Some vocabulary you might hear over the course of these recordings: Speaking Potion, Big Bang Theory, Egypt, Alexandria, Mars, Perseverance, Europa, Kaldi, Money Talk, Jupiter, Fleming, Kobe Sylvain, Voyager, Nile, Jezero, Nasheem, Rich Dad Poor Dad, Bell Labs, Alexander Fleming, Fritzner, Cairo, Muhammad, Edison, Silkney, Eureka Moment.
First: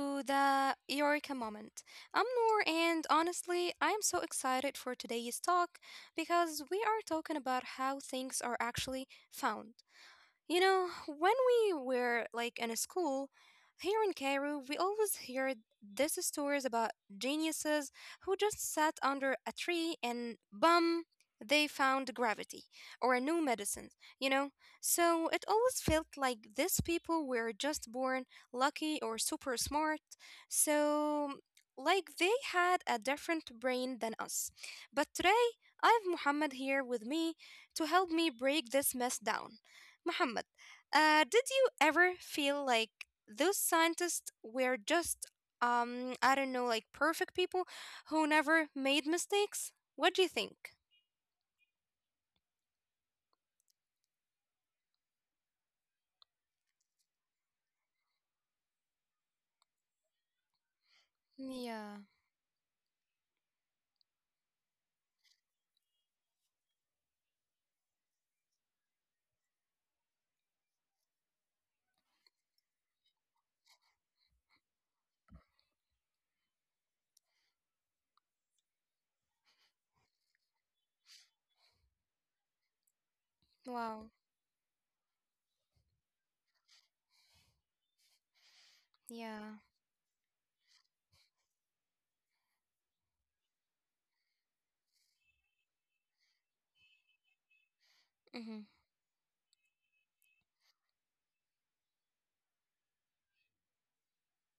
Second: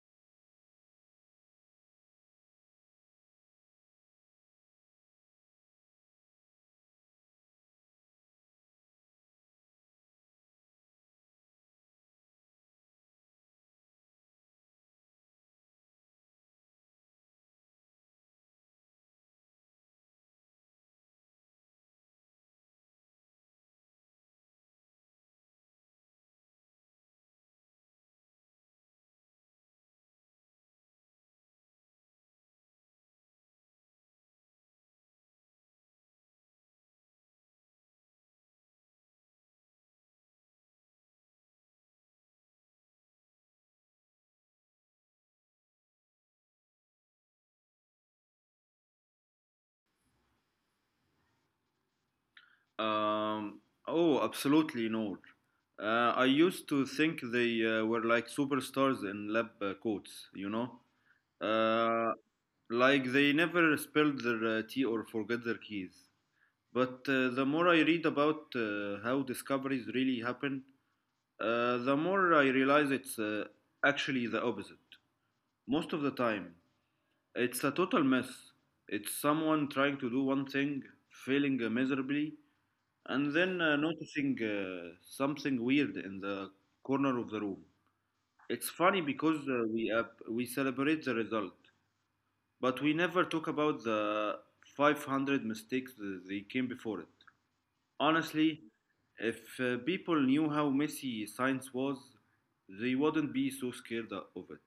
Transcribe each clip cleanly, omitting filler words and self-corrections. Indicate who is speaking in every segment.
Speaker 1: to the Eureka Moment. I'm Noor, and honestly, I am so excited for today's talk because we are talking about how things are actually found. You know, when we were like in a school here in Cairo, we always heard these stories about geniuses who just sat under a tree and bum, they found gravity or a new medicine, you know? So it always felt like these people were just born lucky or super smart. So, like, they had a different brain than us. But today, I have Muhammad here with me to help me break this mess down. Muhammad, did you ever feel like those scientists were just, I don't know, like perfect people who never made mistakes? What do you think?
Speaker 2: Um, oh, absolutely, Noor. I used to think they were like superstars in lab coats, you know?
Speaker 1: Yeah.
Speaker 2: Uh, like they never spilled their tea or forget their keys. But the more I read about how discoveries really happen, the more I realize it's actually the opposite. Most of the time, it's a total mess. It's someone trying to do one thing, failing miserably, and then
Speaker 1: Wow.
Speaker 2: noticing something weird in the corner of the room. It's funny because uh,
Speaker 1: Yeah.
Speaker 2: we uh, we celebrate the result, but we never talk about the 500 mistakes that they came before it. Honestly,
Speaker 1: Mm-hmm.
Speaker 2: if people knew how messy science was, they wouldn't be so scared of it.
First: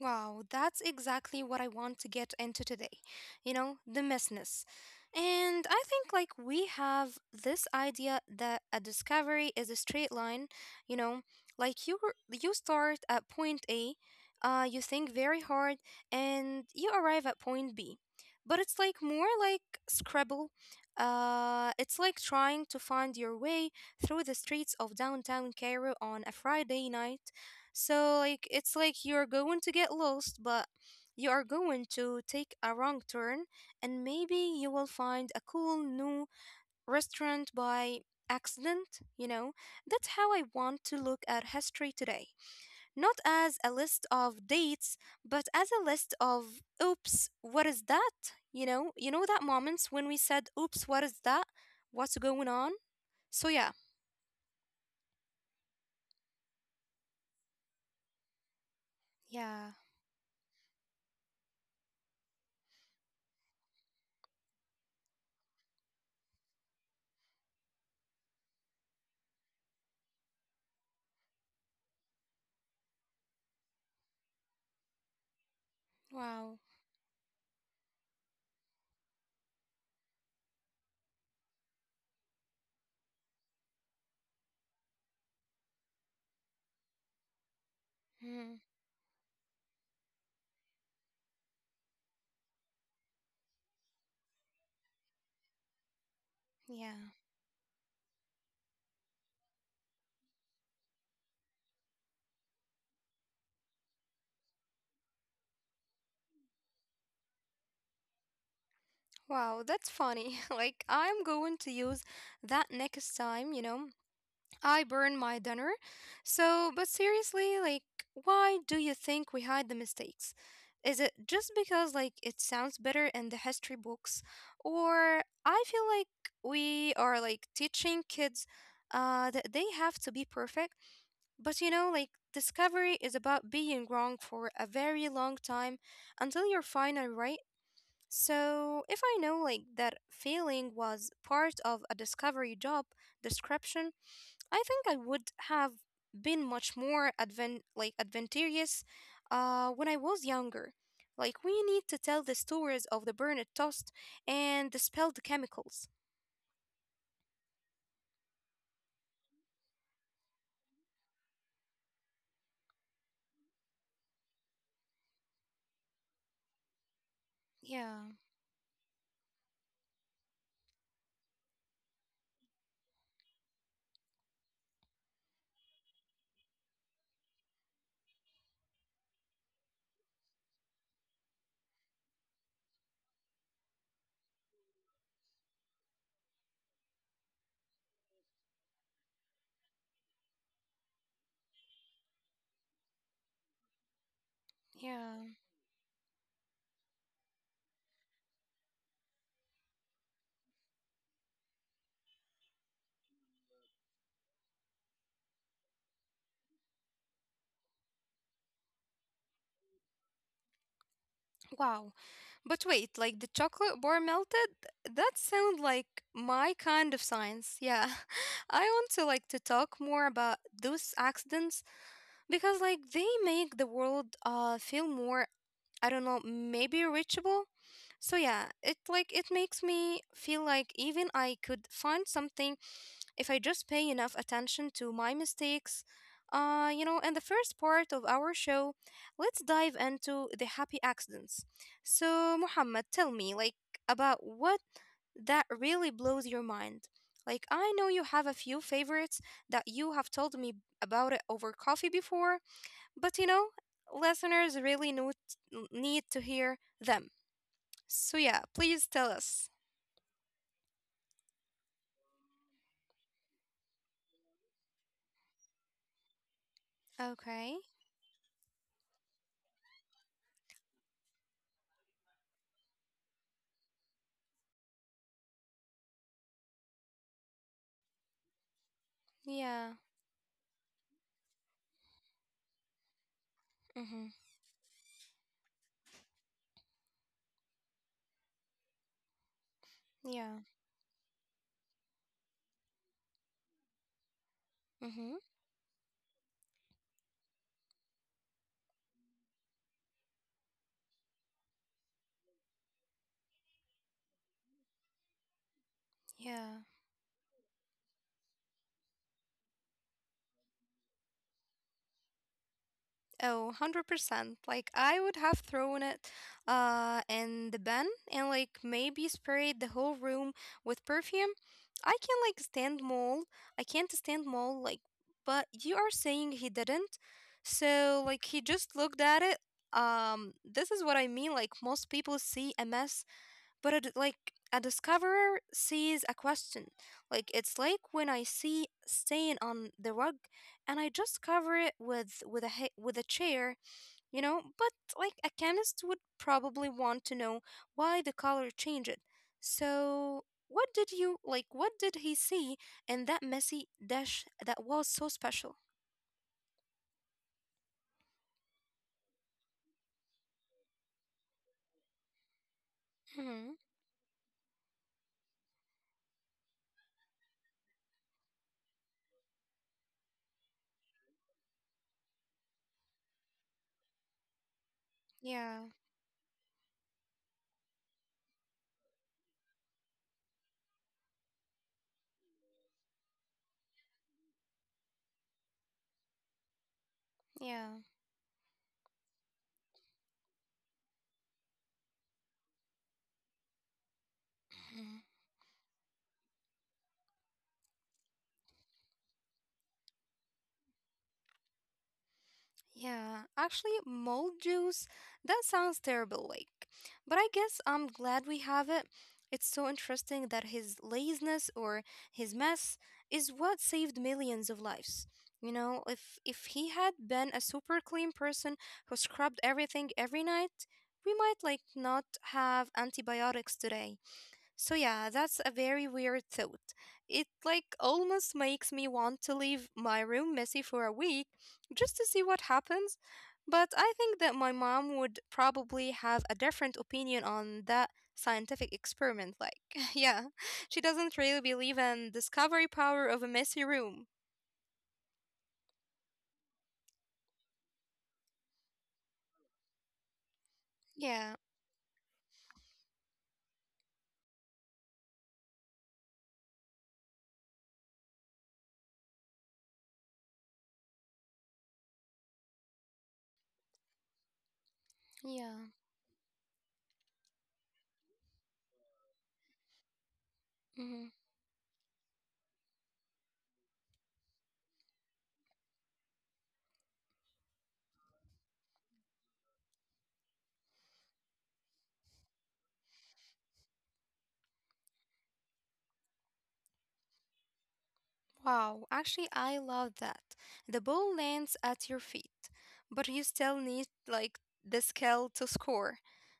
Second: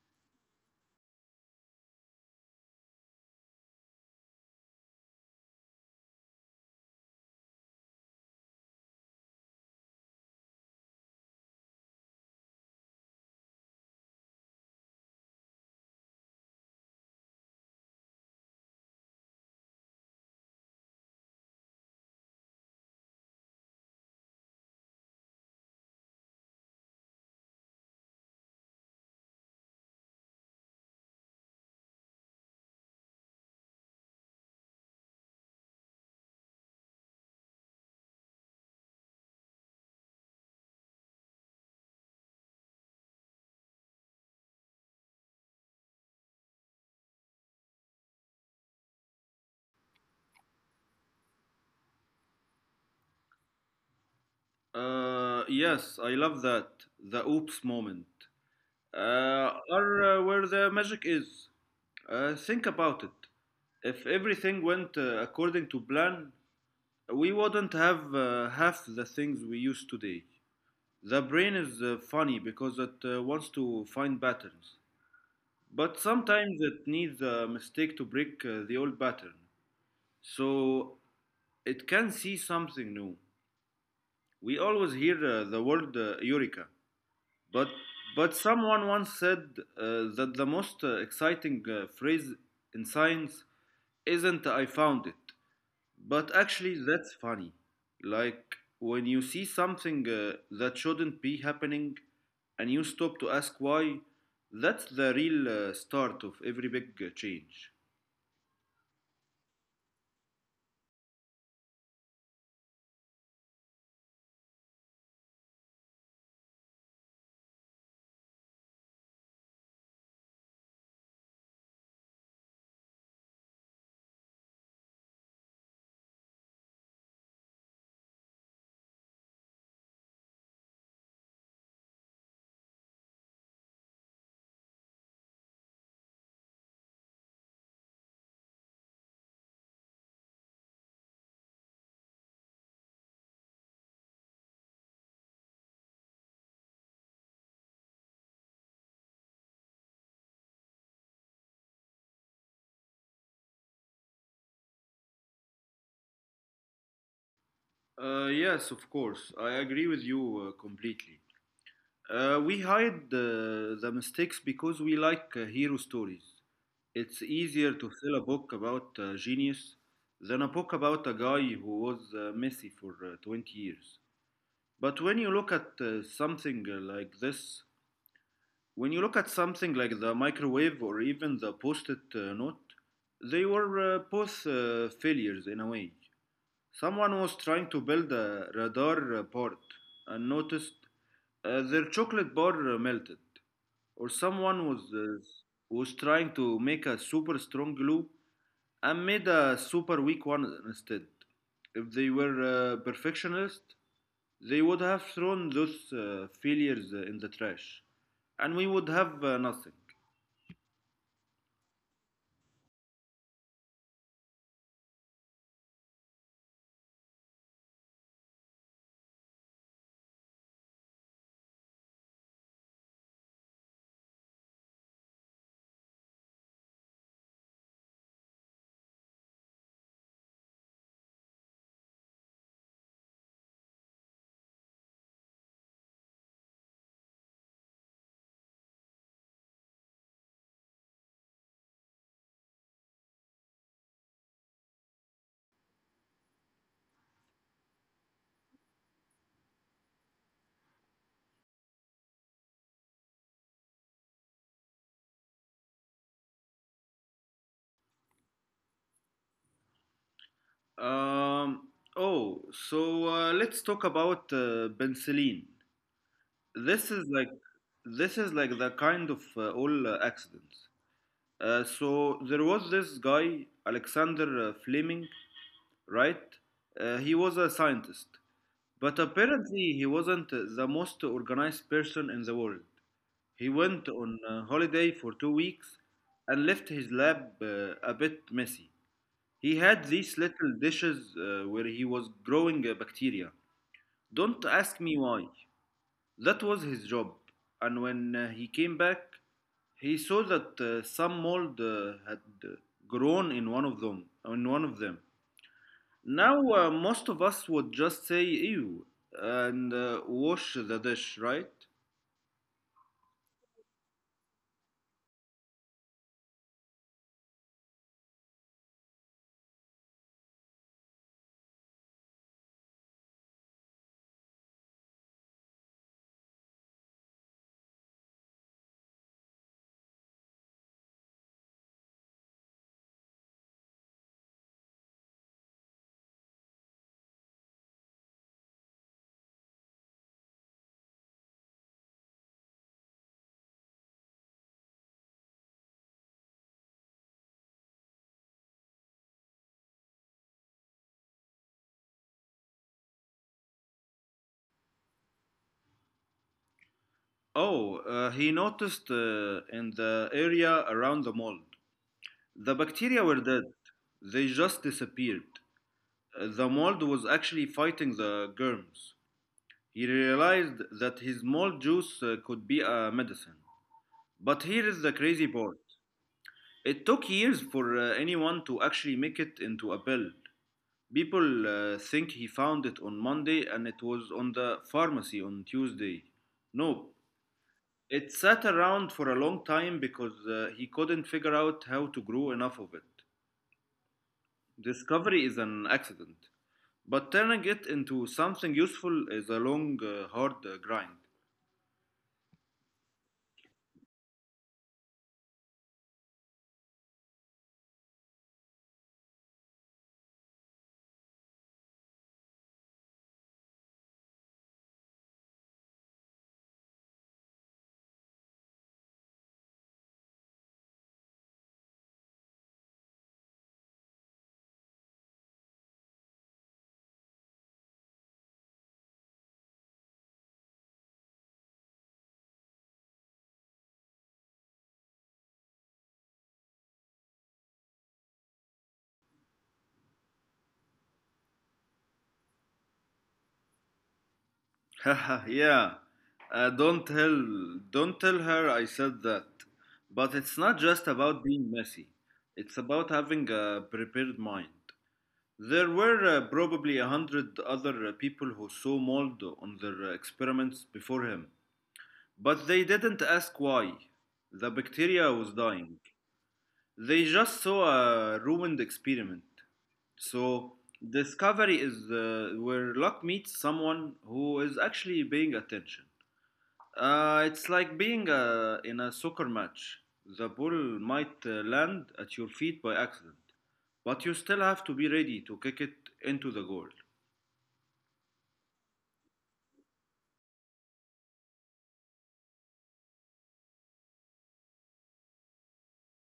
Speaker 1: Wow, that's exactly what I want to get into today. You know, the messiness. And I think like we have this idea that a discovery is a straight line, you know, like you start at point A, you think very hard and you arrive at point B. But it's like more like Scrabble. It's like trying to find your way through the streets of downtown Cairo on a Friday night, so like it's like you're going to get lost, but you are going to take a wrong turn and maybe you will find a cool new restaurant by accident, you know? That's how I want to look at history today. Not as a list of dates, but as a list of oops, what is that? You know that moments when we said oops, what is that? What's going on? So yeah.
Speaker 2: Yes, I love that the oops moment.
Speaker 1: Yeah.
Speaker 2: Or Where the magic is. Think about it. If everything went according to plan, we wouldn't have half the things we use today. The brain is funny because it wants to find patterns, but
Speaker 1: Wow.
Speaker 2: sometimes it needs a mistake to break the old pattern. So it can see something new. We always hear the word eureka, But
Speaker 1: Hmm.
Speaker 2: but someone once said that the most exciting phrase in science isn't "I found it," but
Speaker 1: Yeah.
Speaker 2: actually that's funny. Like when you see something that shouldn't be happening, and you stop to ask why. That's the real start of every big change.
Speaker 1: Wow, that's funny. Like, I'm going to use that next time, you know, I burn my dinner. So, but seriously, like, why do you think we hide the mistakes? Is it just because, like, it sounds better in the history books? Or I feel like we are, like, teaching kids that they have to be perfect. But, you know, like, discovery is about being wrong for a very long time until you're finally right. So, if I know like that feeling was part of a discovery job description, I think I would have been much more adventurous when I was younger. Like we need to tell the stories of the burned toast and the spilled chemicals.
Speaker 2: Yes, of course, I agree with you completely. We hide the mistakes because we like hero stories. It's easier
Speaker 1: Yeah,
Speaker 2: to sell a book about genius than a book about a guy who was messy for 20 years. But when you look at something like this, when you look at something like the microwave or even the post it note, they were both failures in a way. Someone was trying to build a radar port and noticed their chocolate bar melted or someone was uh,
Speaker 1: yeah.
Speaker 2: was trying to make a super strong glue and made a super weak one instead. If they were perfectionists, they would have thrown those failures in the trash, and we would have nothing.
Speaker 1: Wow. But wait, like the chocolate bar melted? That sounds like my kind of science. Yeah. I want to like to talk more about those accidents because like they make the world feel more, I don't know, maybe reachable. So yeah, it like it makes me feel like even I could find something if I just pay enough attention to my mistakes. You know, in the first part of our show, let's dive into the happy accidents. So Muhammad, tell me like about what that really blows your mind. Like I know you have a few favorites that you have told me about it over coffee before, but you know, listeners really need to hear them. So yeah, please tell us.
Speaker 2: Um, oh, so let's talk about penicillin. This is like
Speaker 1: Okay.
Speaker 2: this is like the kind of all accidents. So there was this guy Alexander Fleming, right? He was a scientist, but
Speaker 1: Yeah.
Speaker 2: apparently he wasn't the most organized person in the world. He went
Speaker 1: Mhm.
Speaker 2: on a holiday for 2 weeks and left his lab a bit messy. He had these
Speaker 1: Yeah.
Speaker 2: little dishes where he was growing bacteria. Don't ask me
Speaker 1: Mhm.
Speaker 2: why. That was his job. And when he came back, he saw that some mold had grown in one of them.
Speaker 1: Yeah.
Speaker 2: Now, most of us would just say ew and wash the dish, right?
Speaker 1: Oh, 100%. Like, I would have thrown it in the bin and, like, maybe sprayed the whole room with perfume. I can, like, stand mold. I can't stand mold, like, but you are saying he didn't. So, like, he just looked at it. This is what I mean. Like, most people see a mess, but it, like, a discoverer sees a question. Like it's like when I see stain on the rug and I just cover it with with a chair, you know. But like a chemist would probably want to know why the color changed. So what did you like what did he see in that messy dish that was so special?
Speaker 2: Oh, he noticed in the area around the mold. The bacteria were
Speaker 1: Hmm.
Speaker 2: dead, they just disappeared. The mold was actually fighting the germs. He realized that his mold juice could be a medicine. But here is the crazy
Speaker 1: Yeah.
Speaker 2: part, it took years for anyone to actually make it into a pill. People think he found it on Monday and it was on the pharmacy on Tuesday. Nope.
Speaker 1: Yeah.
Speaker 2: It sat around for a long time because he couldn't figure out how to grow enough of it. Discovery is an accident, but turning it into something useful is a long, hard grind.
Speaker 1: Yeah, actually, mold juice, that sounds terrible, like. But I guess I'm glad we have it. It's so interesting that his laziness or his mess is what saved millions of lives. You know, if he had been a super clean person who scrubbed everything every night, we might like not have antibiotics today. So yeah, that's a very weird thought. It like almost makes me want to leave my room messy for a week just to see what happens. But I think that my mom would probably have a different opinion on that scientific experiment. Like, yeah, she doesn't really believe in discovery power of a messy room.
Speaker 2: Yeah. Uh, don't tell don't tell her I said that. But it's not just
Speaker 1: Yeah,
Speaker 2: about being messy. It's about having a prepared mind. There were probably a hundred other people who saw mold on their experiments before him, but they didn't ask why. The bacteria was
Speaker 1: yeah.
Speaker 2: dying. They just saw a ruined experiment. So, discovery is where luck meets someone who is actually paying attention. It's like being in a soccer match. The ball might land at your feet by accident, but you still have to be ready to kick it into the goal.
Speaker 1: Wow, actually, I love that. The ball lands at your feet, but you still need like the skill to score.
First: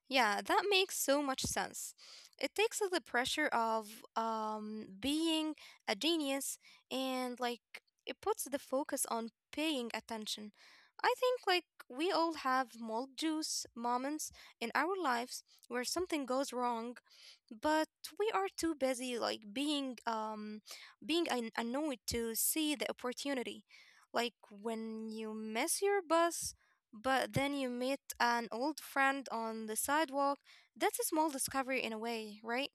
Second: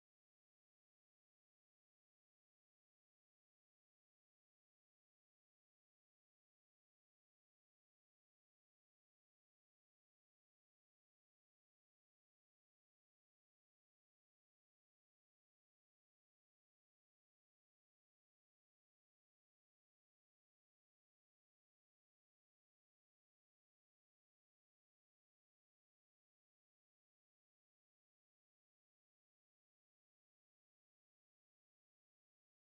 Speaker 1: Yeah, that makes so much sense. It takes the pressure of being a genius and like it puts the focus on paying attention. I think like we all have mold juice moments in our lives where something goes wrong, but we are too busy like being annoyed to see the opportunity. Like when you miss your bus but then you meet an old friend on the sidewalk, that's a small discovery in a way, right?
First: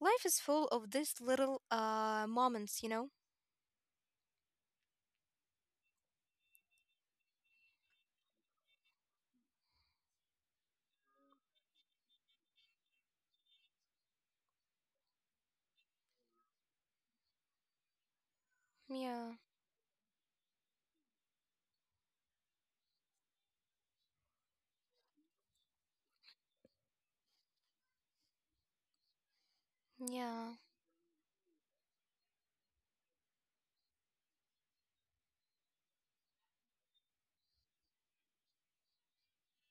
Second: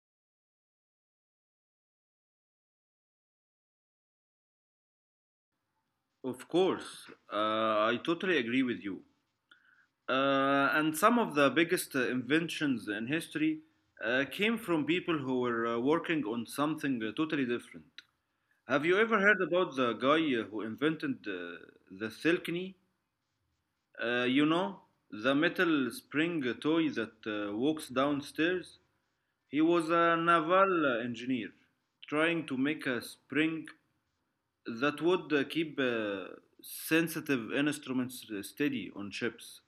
Speaker 1: Life is full of these little moments, you know.
Speaker 2: Of course, uh, I totally agree with you. And some of the biggest inventions in history came from people who were working on something totally different. Have you ever
Speaker 1: Yeah.
Speaker 2: heard about the guy who invented the Silkney? You know, the metal spring toy that walks downstairs? He was a
Speaker 1: Yeah.
Speaker 2: naval engineer trying to make a spring that would keep sensitive instruments steady on ships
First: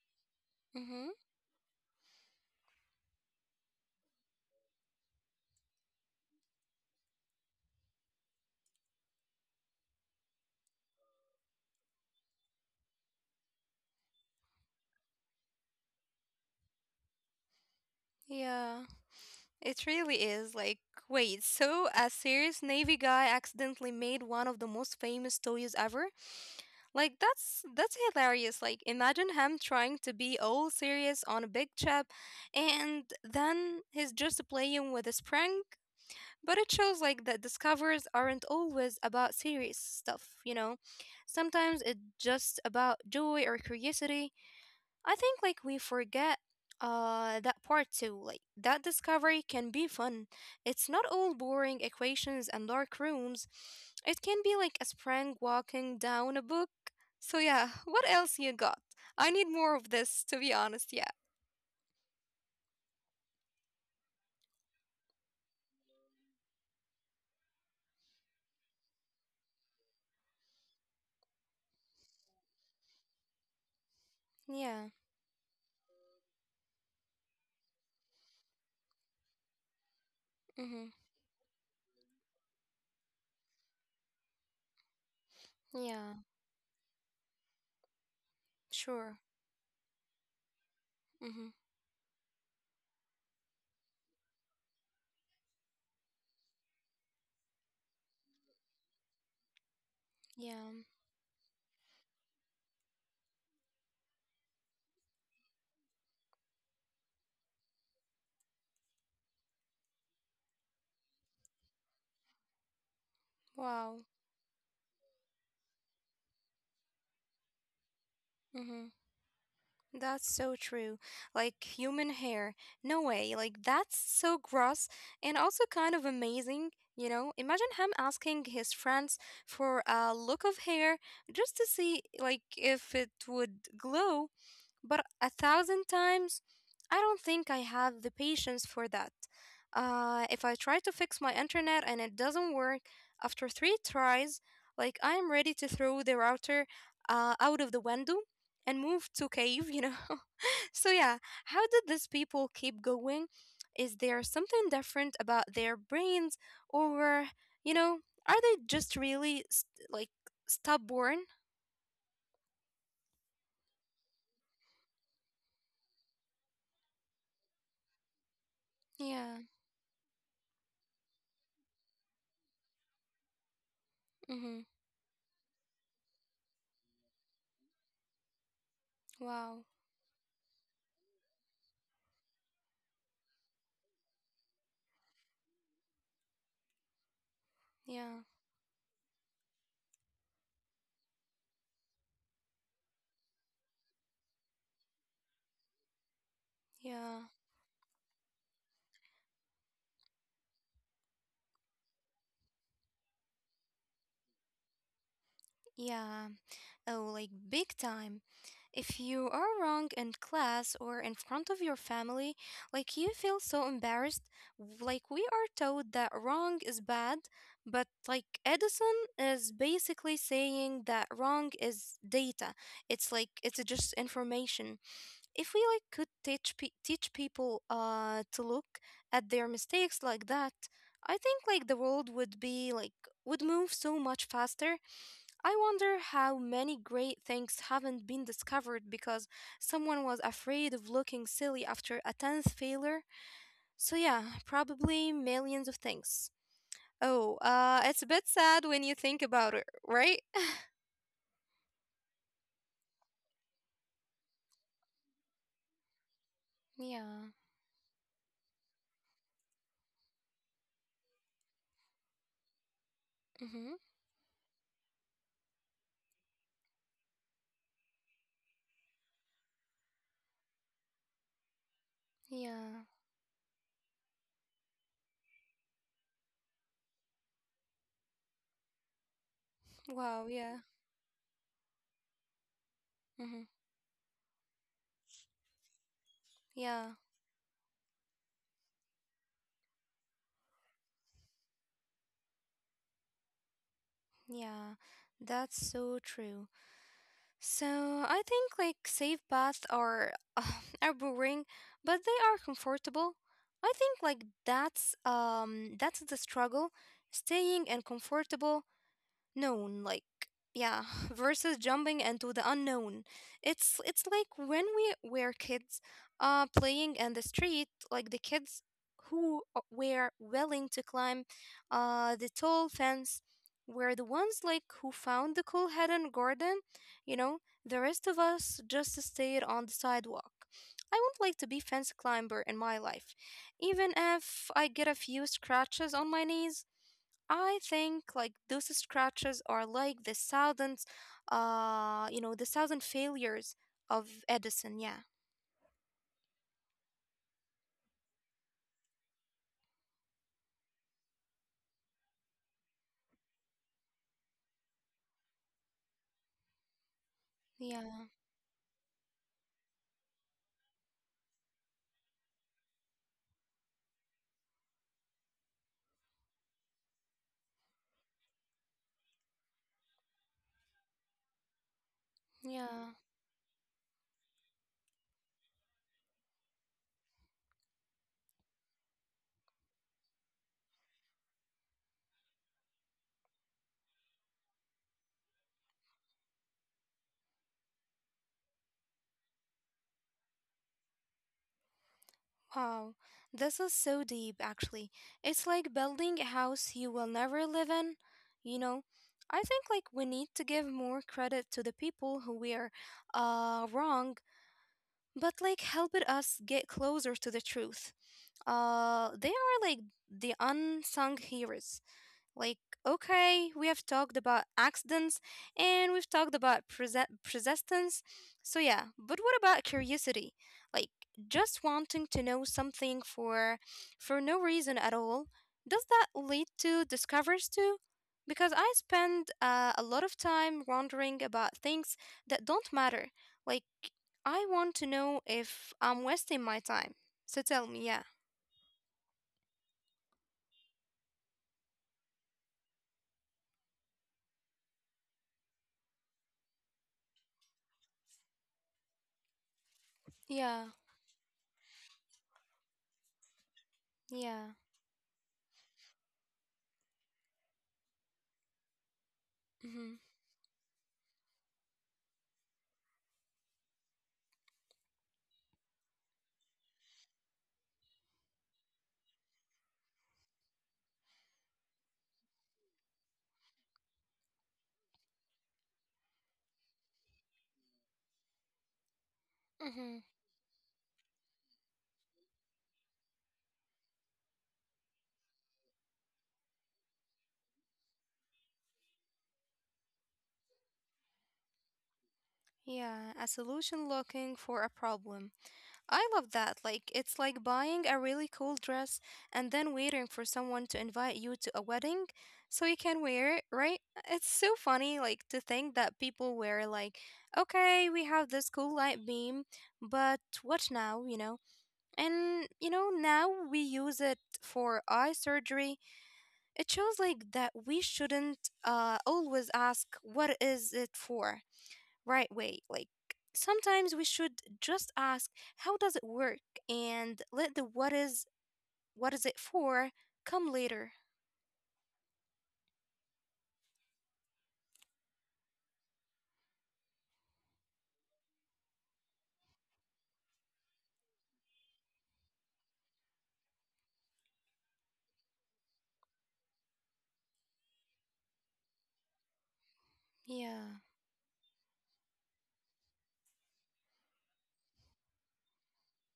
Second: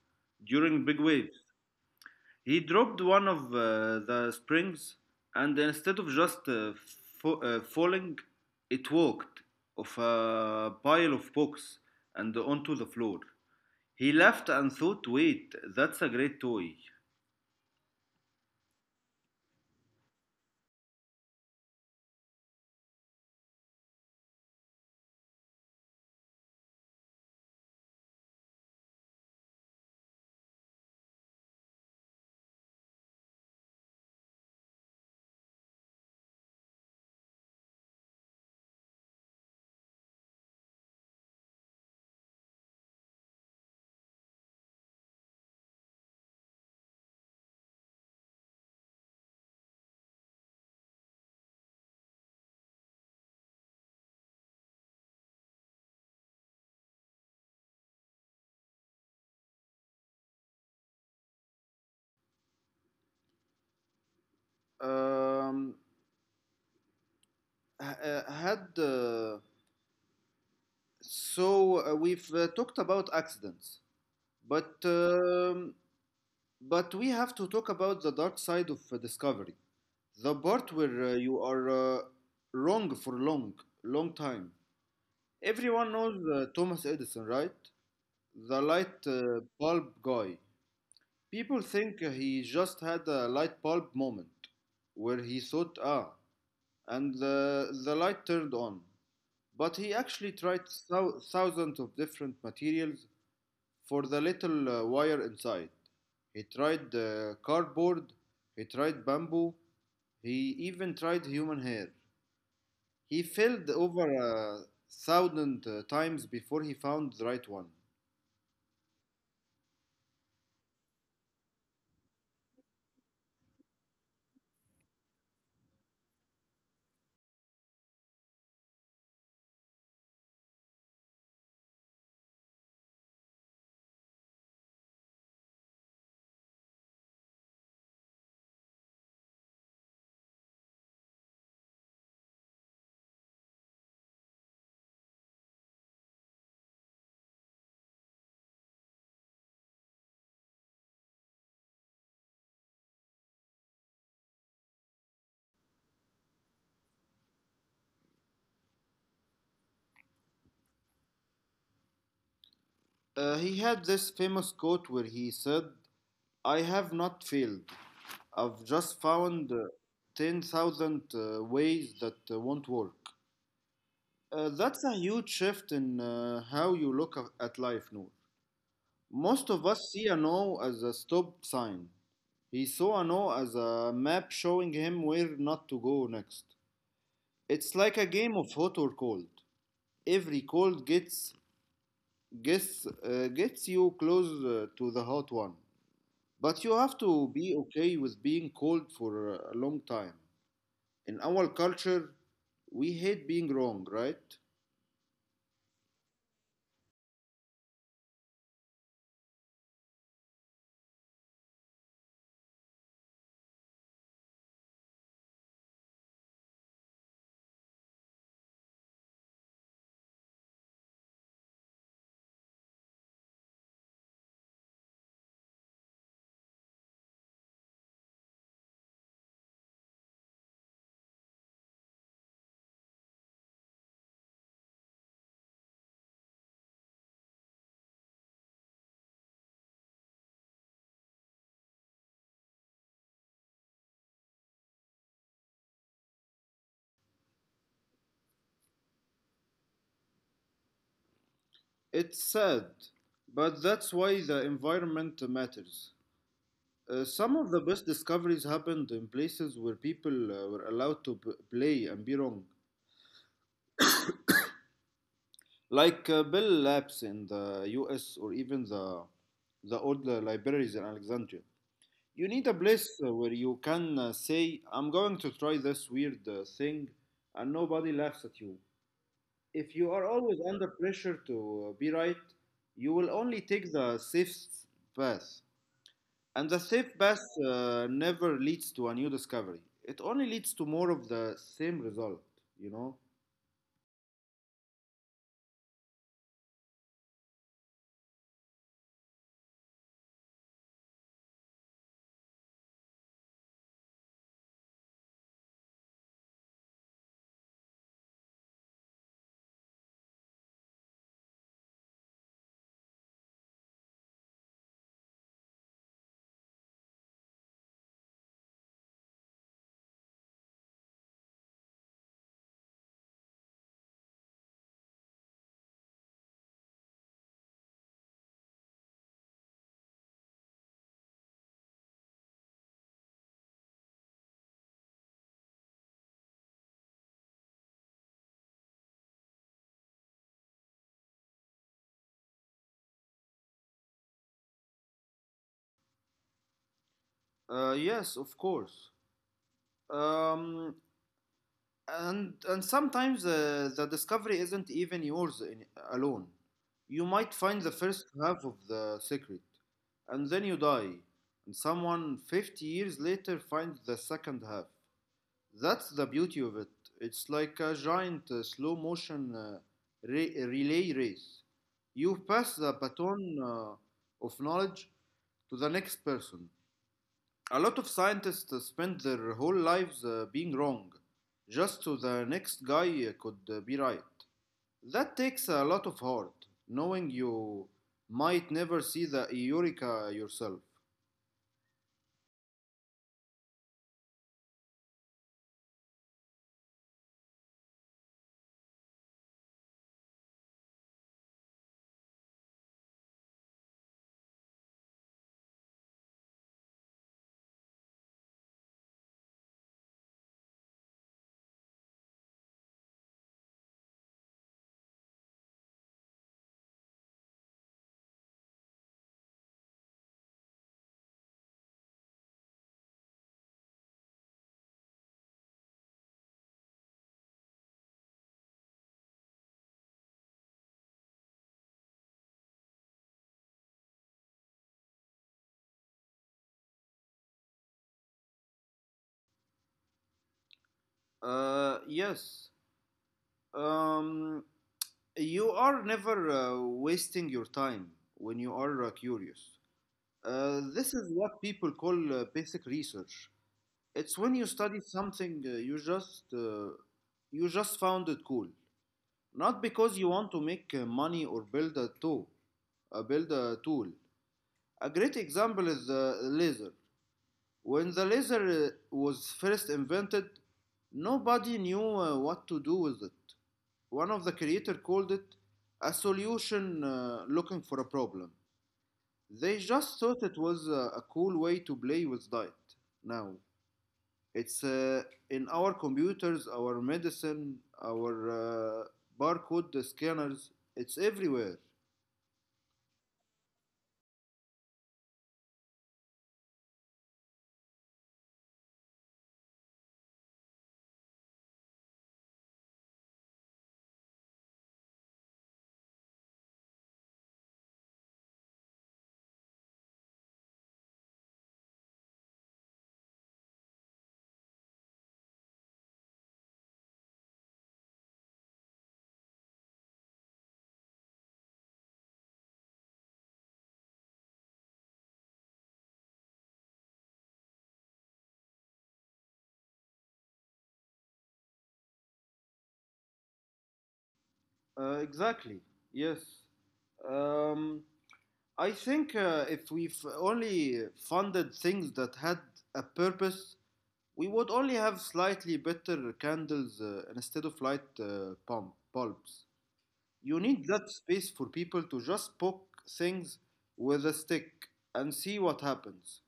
Speaker 2: during big
Speaker 1: Mm-hmm.
Speaker 2: waves. He dropped one of the springs, and instead of just falling, it walked off a pile of books and onto the floor. He laughed and thought, wait, that's a great toy.
Speaker 1: Yeah, it really is like wait, so a serious navy guy accidentally made one of the most famous toys ever. Like that's hilarious. Like imagine him trying to be all serious on a big chip and then he's just playing with a spring. But it shows like that discoveries aren't always about serious stuff, you know. Sometimes it's just about joy or curiosity. I think like we forget that part too. Like that discovery can be fun. It's not all boring equations and dark rooms. It can be like a spring walking down a book. So yeah, what else you got? I need more of this to be honest, yeah.
Speaker 2: Um, h- had so we've talked about accidents, but
Speaker 1: Yeah.
Speaker 2: um, But we have to talk about the dark side of discovery, the part where
Speaker 1: Mhm.
Speaker 2: you are wrong for long, long time. Everyone knows
Speaker 1: Yeah.
Speaker 2: Thomas Edison, right? The light
Speaker 1: Sure.
Speaker 2: bulb guy.
Speaker 1: Mhm.
Speaker 2: People think he just had a light bulb moment where he thought, ah, and the light turned on. But he actually
Speaker 1: Yeah.
Speaker 2: tried thousands of different materials for the little wire inside. He tried cardboard, he tried bamboo, he even tried human hair. He failed
Speaker 1: Wow.
Speaker 2: over a thousand times before he found the right one.
Speaker 1: Mhm. That's so true. Like human hair. No way. Like that's so gross and also kind of amazing, you know? Imagine him asking his friends for a look of hair just to see like if it would glow. But a thousand times, I don't think I have the patience for that. If I try to fix my internet and it doesn't work after three tries, like I am ready to throw the router out of the window and move to cave, you know. So yeah, how did these people keep going? Is there something different about their brains, or you know, are they just really stubborn?
Speaker 2: He had this famous quote where he said, I have not failed, I've just
Speaker 1: Yeah.
Speaker 2: found 10,000 ways that won't work.
Speaker 1: Mm-hmm.
Speaker 2: That's a huge shift in how you look at life, Noor. Most of
Speaker 1: Wow.
Speaker 2: us see a no as a stop sign. He saw a no as a map showing him where not to go next. It's like a
Speaker 1: Yeah.
Speaker 2: game of hot or cold. Every cold gets you close to the hot one. But you have to
Speaker 1: Yeah.
Speaker 2: be okay with being cold for a long time. In our culture, we hate being wrong, right?
Speaker 1: Yeah, oh, like big time. If you are wrong in class or in front of your family, like you feel so embarrassed. Like we are told that wrong is bad, but like Edison is basically saying that wrong is data. It's like it's just information. If we like could teach people to look at their mistakes like that, I think like the world would be like would move so much faster. I wonder how many great things haven't been discovered because someone was afraid of looking silly after a 10th failure. So, yeah, probably millions of things. Oh, it's a bit sad when you think about it, right?
Speaker 2: It's sad, but that's why the environment matters.
Speaker 1: Yeah.
Speaker 2: Some of the best discoveries happened in places where people were allowed to play and be wrong,
Speaker 1: Mm-hmm.
Speaker 2: like Bell Labs in the US or even the old libraries in Alexandria. You need a
Speaker 1: Yeah.
Speaker 2: place where you can say, I'm going to try this weird thing, and nobody laughs at you. If you are
Speaker 1: Wow,
Speaker 2: always
Speaker 1: yeah.
Speaker 2: under pressure to be right, you will only
Speaker 1: Mm-hmm.
Speaker 2: take the safest path. And the
Speaker 1: Yeah.
Speaker 2: safe path never leads to a new discovery. It only leads to more of the same result, you know?
Speaker 1: Yeah. That's so true. So I think like safe baths are are boring, but they are comfortable. I think like that's the struggle, staying and comfortable known like yeah versus jumping into the unknown. It's like when we were kids playing in the street, like the kids who were willing to climb the tall fence were the ones like who found the cool hidden garden, you know. The rest of us just stayed on the sidewalk. I would like to be fence climber in my life, even if I get a few scratches on my knees. I think like those scratches are like the thousand, you know, the thousand failures of Edison. Yeah.
Speaker 2: Yes, of course. Um, and sometimes the discovery isn't even yours in, alone. You might find the first
Speaker 1: Yeah,
Speaker 2: half of the secret, and then you die, and someone 50 years later finds the second half. That's the beauty of it. It's like a giant slow motion relay race. You pass the
Speaker 1: yeah.
Speaker 2: baton of knowledge to the next person. A lot of scientists spend their whole lives being wrong, just so the next guy could be right. That takes a lot of heart, knowing you might never see the Eureka yourself.
Speaker 1: Wow. This is so deep, actually. It's like building a house you will never live in, you know? I think like we need to give more credit to the people who were wrong but like helped us get closer to the truth. They are like the unsung heroes. Like, okay, we have talked about accidents and we've talked about persistence. So, yeah, but what about curiosity? Like, just wanting to know something for no reason at all. Does that lead to discoveries too? Because I spend a lot of time wondering about things that don't matter. Like, I want to know if I'm wasting my time. So tell me, yeah.
Speaker 2: Yes. Um, you are never wasting your time when you are curious.
Speaker 1: Yeah,
Speaker 2: This is what people call basic research. It's when you
Speaker 1: yeah.
Speaker 2: study something you just found it cool, not because you want to make money or build a tool. Uh, build a tool. A great example is the laser. When the laser was first invented, nobody knew what to do with it. One of the creator called it a solution looking for a problem. They just thought
Speaker 1: Mm-hmm.
Speaker 2: it was a cool way to play with diet. Now it's in our computers, our medicine, our barcode scanners. It's everywhere.
Speaker 1: Yeah, a solution looking for a problem. I love that. Like, it's like buying a really cool dress and then waiting for someone to invite you to a wedding so you can wear it, right? It's so funny, like, to think that people wear, like, okay, we have this cool light beam, but what now, And, now we use it for eye surgery. It shows, like, that we shouldn't always ask, what is it for? Right way. Like sometimes we should just ask, how does it work? And let the what is it for come later.
Speaker 2: Exactly. Yes. Um, I think if we've only funded things that had a purpose, we would only have slightly better candles instead of light pump bulbs. You need that
Speaker 1: Yeah,
Speaker 2: space for people to just poke things with a stick and see what happens.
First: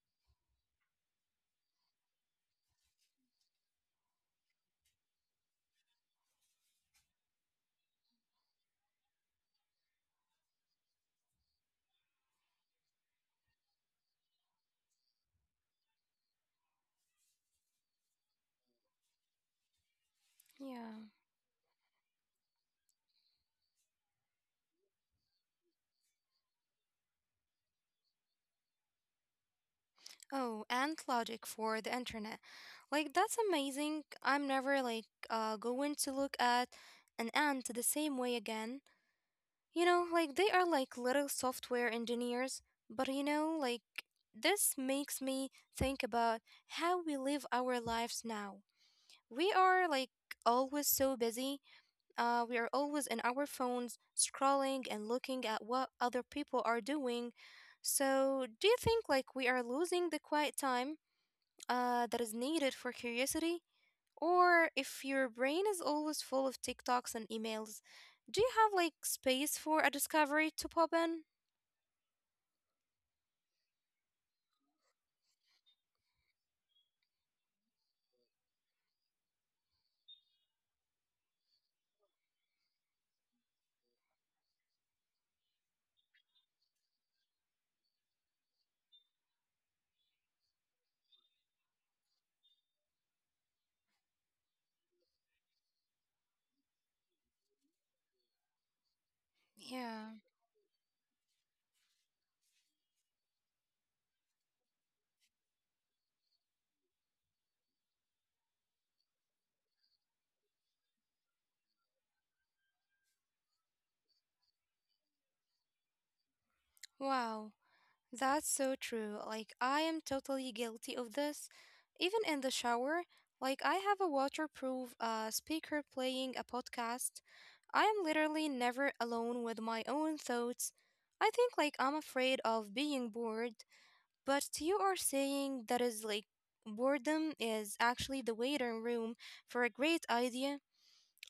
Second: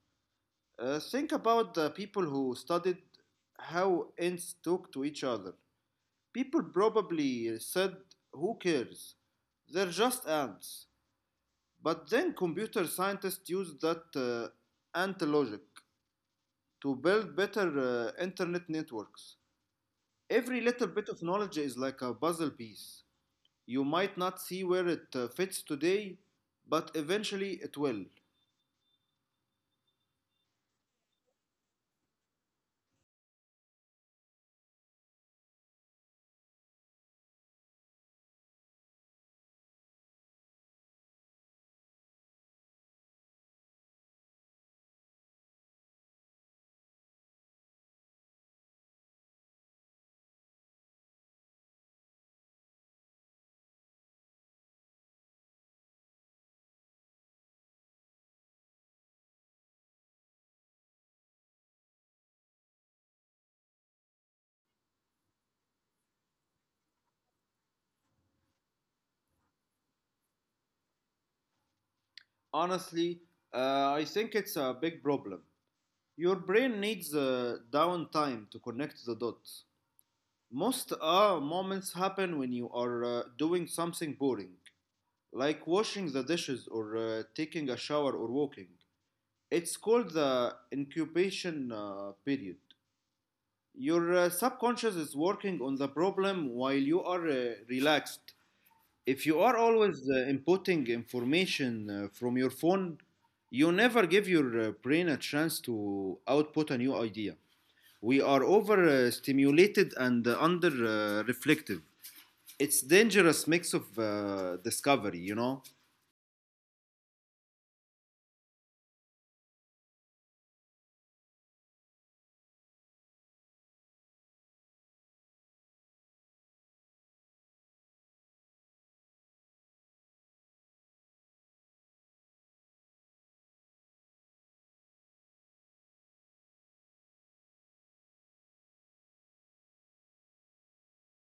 Speaker 2: Think about the people who studied how ants talk to each other. People probably said, who cares? They're just ants. But then computer scientists used that ant logic to build better internet networks. Every little
Speaker 1: yeah.
Speaker 2: bit of knowledge is like a puzzle piece. You might not see where it fits today, but eventually it will.
Speaker 1: Oh, and logic for the internet. Like that's amazing. I'm never like going to look at an ant the same way again. You know, like they are like little software engineers, but like this makes me think about how we live our lives now. We are like always so busy. We are always in our phones scrolling and looking at what other people are doing. So, do you think like we are losing the quiet time that is needed for curiosity? Or if your brain is always full of TikToks and emails, do you have like space for a discovery to pop in?
Speaker 2: Honestly, I think it's a big problem. Your brain needs downtime to connect the dots. Most moments happen when you are doing something boring, like washing the dishes or taking a shower or walking. It's called the incubation period. Your subconscious is working on the problem while you are relaxed. If you are always
Speaker 1: Yeah.
Speaker 2: inputting information from your phone, you never give your brain a chance to output a new idea. We are overstimulated and under reflective. It's dangerous mix of discovery.
Speaker 1: Wow. That's so true. Like, I am totally guilty of this. Even in the shower, like, I have a waterproof speaker playing a podcast. I am literally never alone with my own thoughts. I think, like, I'm afraid of being bored, but you are saying that is like boredom is actually the waiting room for a great idea.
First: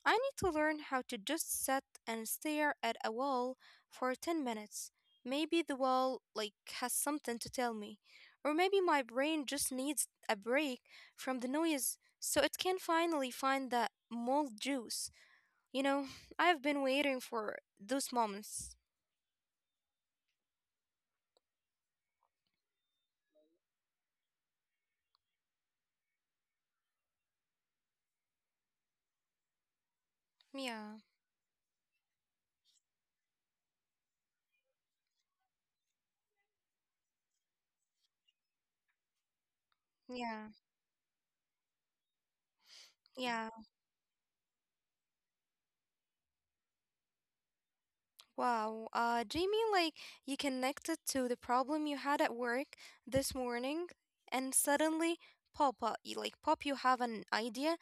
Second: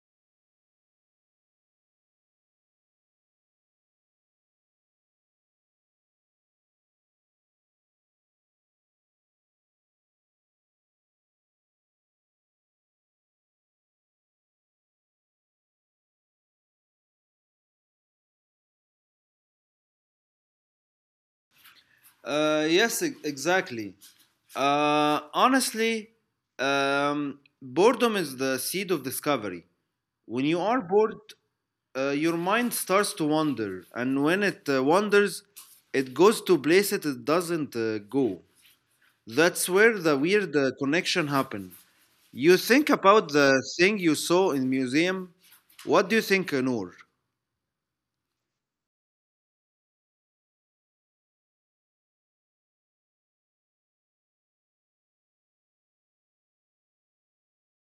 Speaker 1: I need to learn how to just sit and stare at a wall for 10 minutes. Maybe the wall like has something to tell me, or maybe my brain just needs a break from the noise so it can finally find that mold juice. You know, I've been waiting for those moments.
Speaker 2: Yes, exactly. Honestly, boredom is the seed of discovery. When you are
Speaker 1: Yeah,
Speaker 2: bored, your mind starts to wander, and when it wanders, it goes to places it doesn't go. That's where the
Speaker 1: yeah,
Speaker 2: weird connection happened. You think about the
Speaker 1: yeah.
Speaker 2: thing you saw in museum. What do you think, Noor?
Speaker 1: Wow, Jamie, like you connected to the problem you had at work this morning, and suddenly, pop, pop, you have an idea.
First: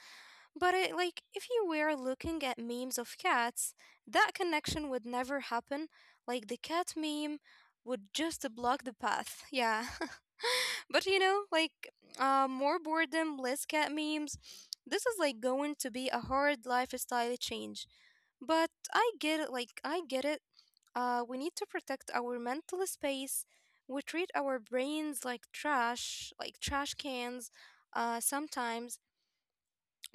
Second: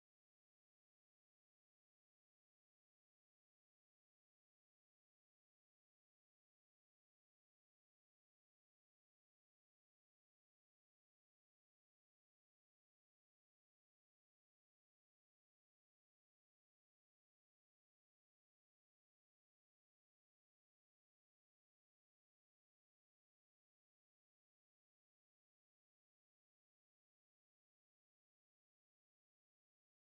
Speaker 1: But it, like, if you were looking at memes of cats, that connection would never happen. Like the cat meme would just block the path. Yeah, but like, more boredom, less cat memes. This is like going to be a hard lifestyle change. But I get it, like, I get it. We need to protect our mental space. We treat our brains like trash cans, sometimes,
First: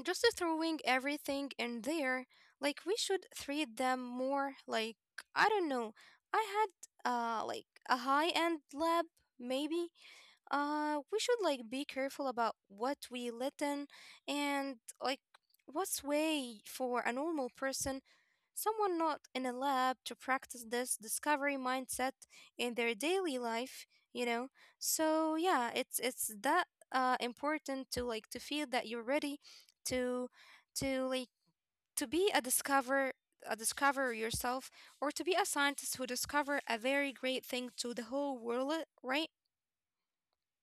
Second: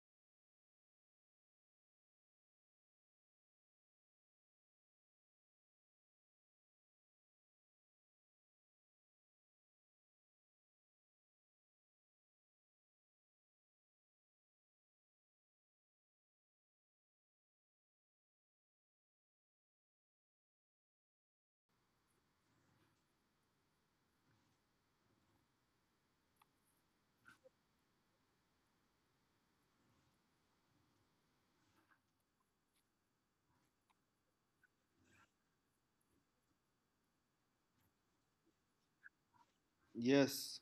Speaker 1: just throwing everything in there. Like, we should treat them more like, I don't know. I had, like, a high end lab, maybe we should like be careful about what we let in and like what's way for a normal person, someone not in a lab, to practice this discovery mindset in their daily life, you know so yeah, it's that important to like to feel that you're ready to to like to be a discover a discoverer yourself, or to be a scientist who discover a very great thing to the whole world, right?
Speaker 2: Yes.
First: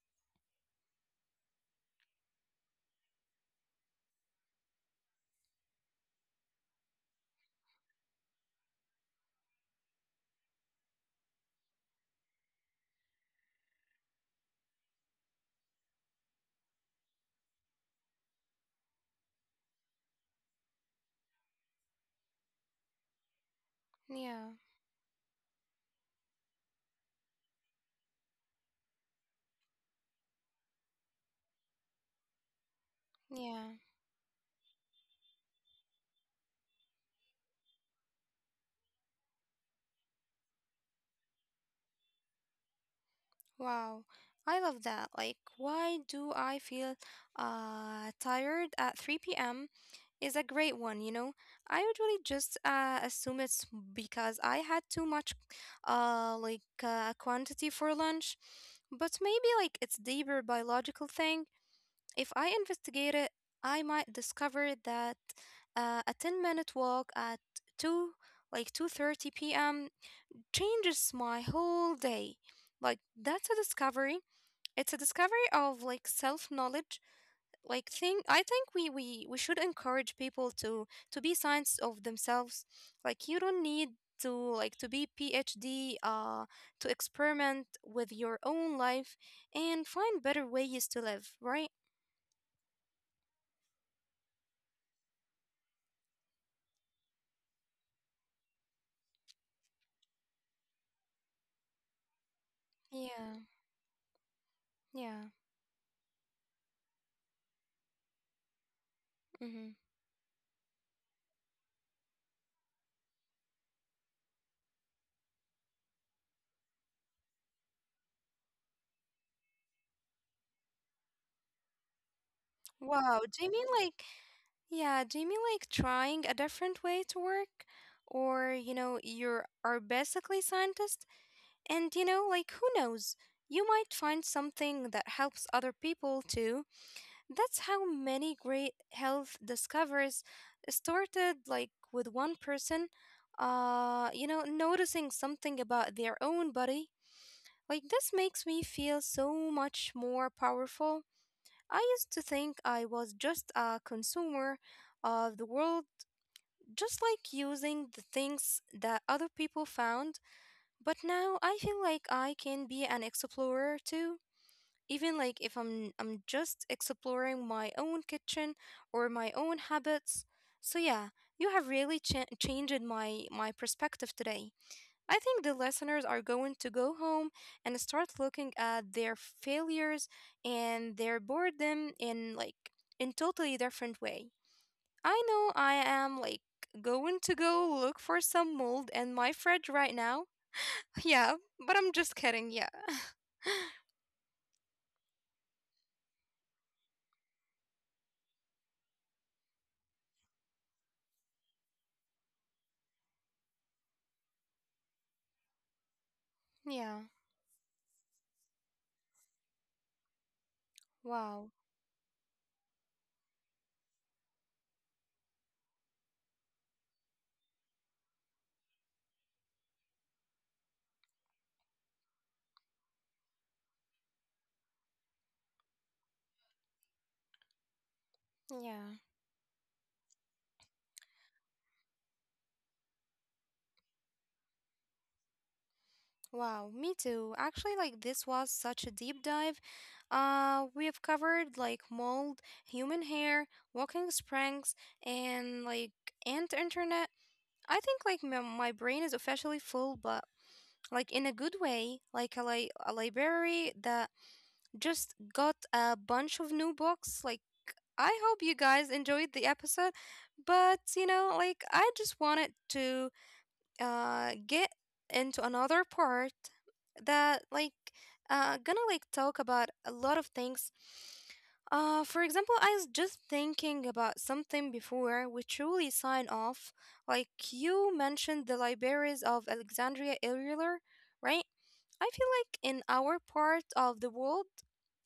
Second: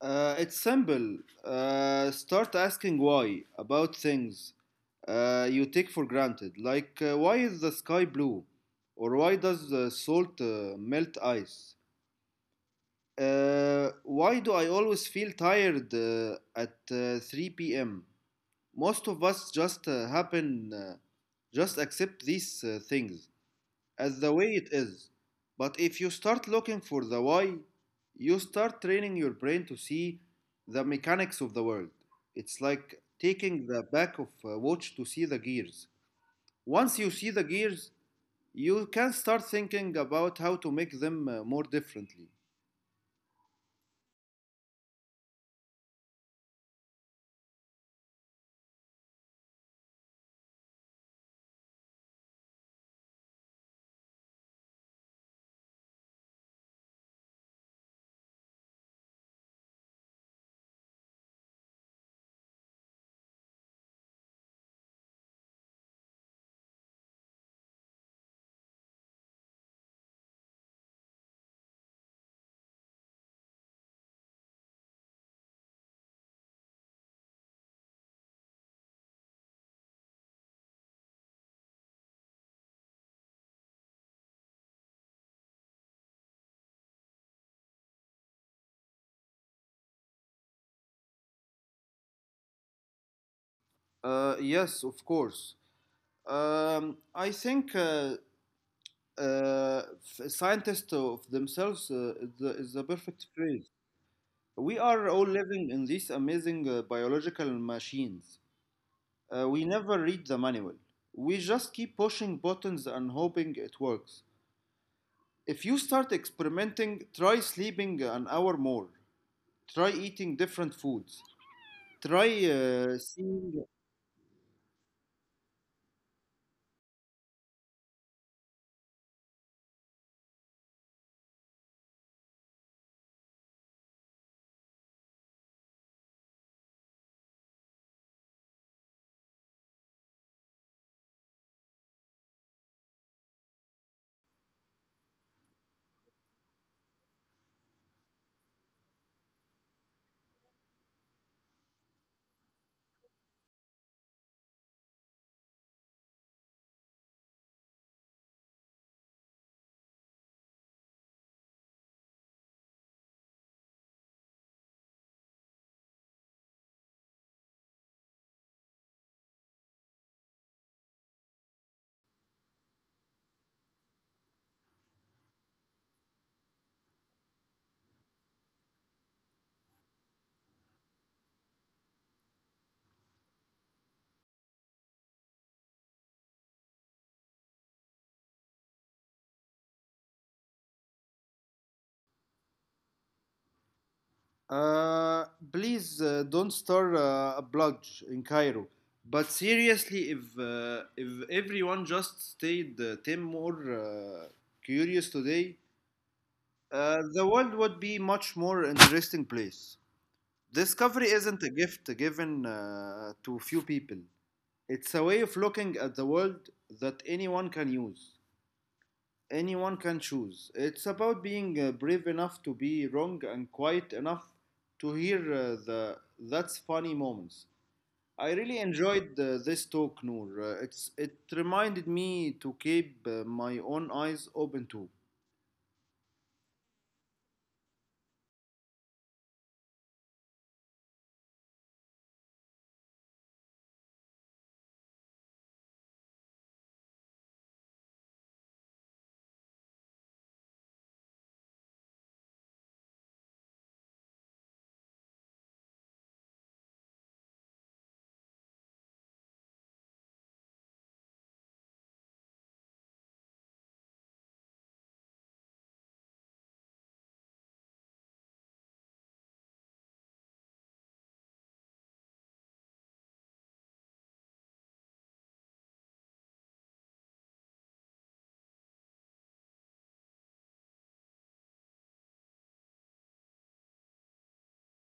Speaker 2: It's simple. Start asking why about things you take for granted, like why is the sky blue, or why does the salt melt ice? Why do I always feel tired at 3 p.m.? Most of us just just accept these things as the way
Speaker 1: Yeah,
Speaker 2: it is. But if you start looking for the why, you start training your brain to see the mechanics of the world. It's like taking
Speaker 1: yeah.
Speaker 2: the back of a watch to see the gears. Once you see the gears, you can start thinking about how to make them more differently.
Speaker 1: Wow, I love that. Like, why do I feel tired at 3 p.m. is a great one, I usually just assume it's because I had too much quantity for lunch, but maybe like it's deeper biological thing. If I investigate it, I might discover that a 10-minute walk at 2 like 2:30 p.m. changes my whole day. Like that's a discovery, it's a discovery of like self-knowledge. Like thing I think we should encourage people to be science of themselves. Like you don't need to like to be PhD to experiment with your own life and find better ways to live, right?
Speaker 2: Yes, of course. I think scientists of themselves is the
Speaker 1: Yeah.
Speaker 2: perfect phrase. We are
Speaker 1: Yeah.
Speaker 2: all living in these amazing biological machines. We
Speaker 1: Mm-hmm.
Speaker 2: never read the manual. We just keep pushing buttons and hoping it works. If you start experimenting, try sleeping an hour more. Try eating different foods. Try
Speaker 1: Wow, do you mean
Speaker 2: seeing.
Speaker 1: like trying a different way to work? Or, you know, you are basically scientist. And like, who knows? You might find something that helps other people too. That's how many great health discoveries started, like, with one person, noticing something about their own body. Like, this makes me feel so much more powerful. I used to think I was just a consumer of the world, just like using the things that other people found, but now I feel like I can be an explorer too. Even like if I'm just exploring my own kitchen or my own habits. So yeah, you have really changed my perspective today. I think the listeners are going to go home and start looking at their failures and their boredom in totally different way. I know I am like going to go look for some mold in my fridge right now, yeah, but I'm just kidding. Yeah.
Speaker 2: Uh, please don't start a blog in Cairo. But seriously, if everyone just stayed 10 more curious today,
Speaker 1: Yeah.
Speaker 2: the world would be much more interesting place. Discovery isn't
Speaker 1: Wow.
Speaker 2: a gift given to few people. It's a way of looking at the world that anyone can use. Anyone can choose. It's about being brave enough to be wrong and quiet enough to hear the that's funny moments. I really
Speaker 1: Yeah.
Speaker 2: enjoyed this talk, Noor. It reminded me to keep my own eyes open too.
Speaker 1: Wow. Me too. Actually, like this was such a deep dive. We have covered like mold, human hair, walking springs, and like ant internet. I think like my brain is officially full, but like in a good way, like a a library that just got a bunch of new books. Like I hope you guys enjoyed the episode, but like I just wanted to get into another part that like gonna like talk about a lot of things. For example, I was just thinking about something before we truly sign off. Like you mentioned the libraries of Alexandria earlier, right? I feel like in our part of the world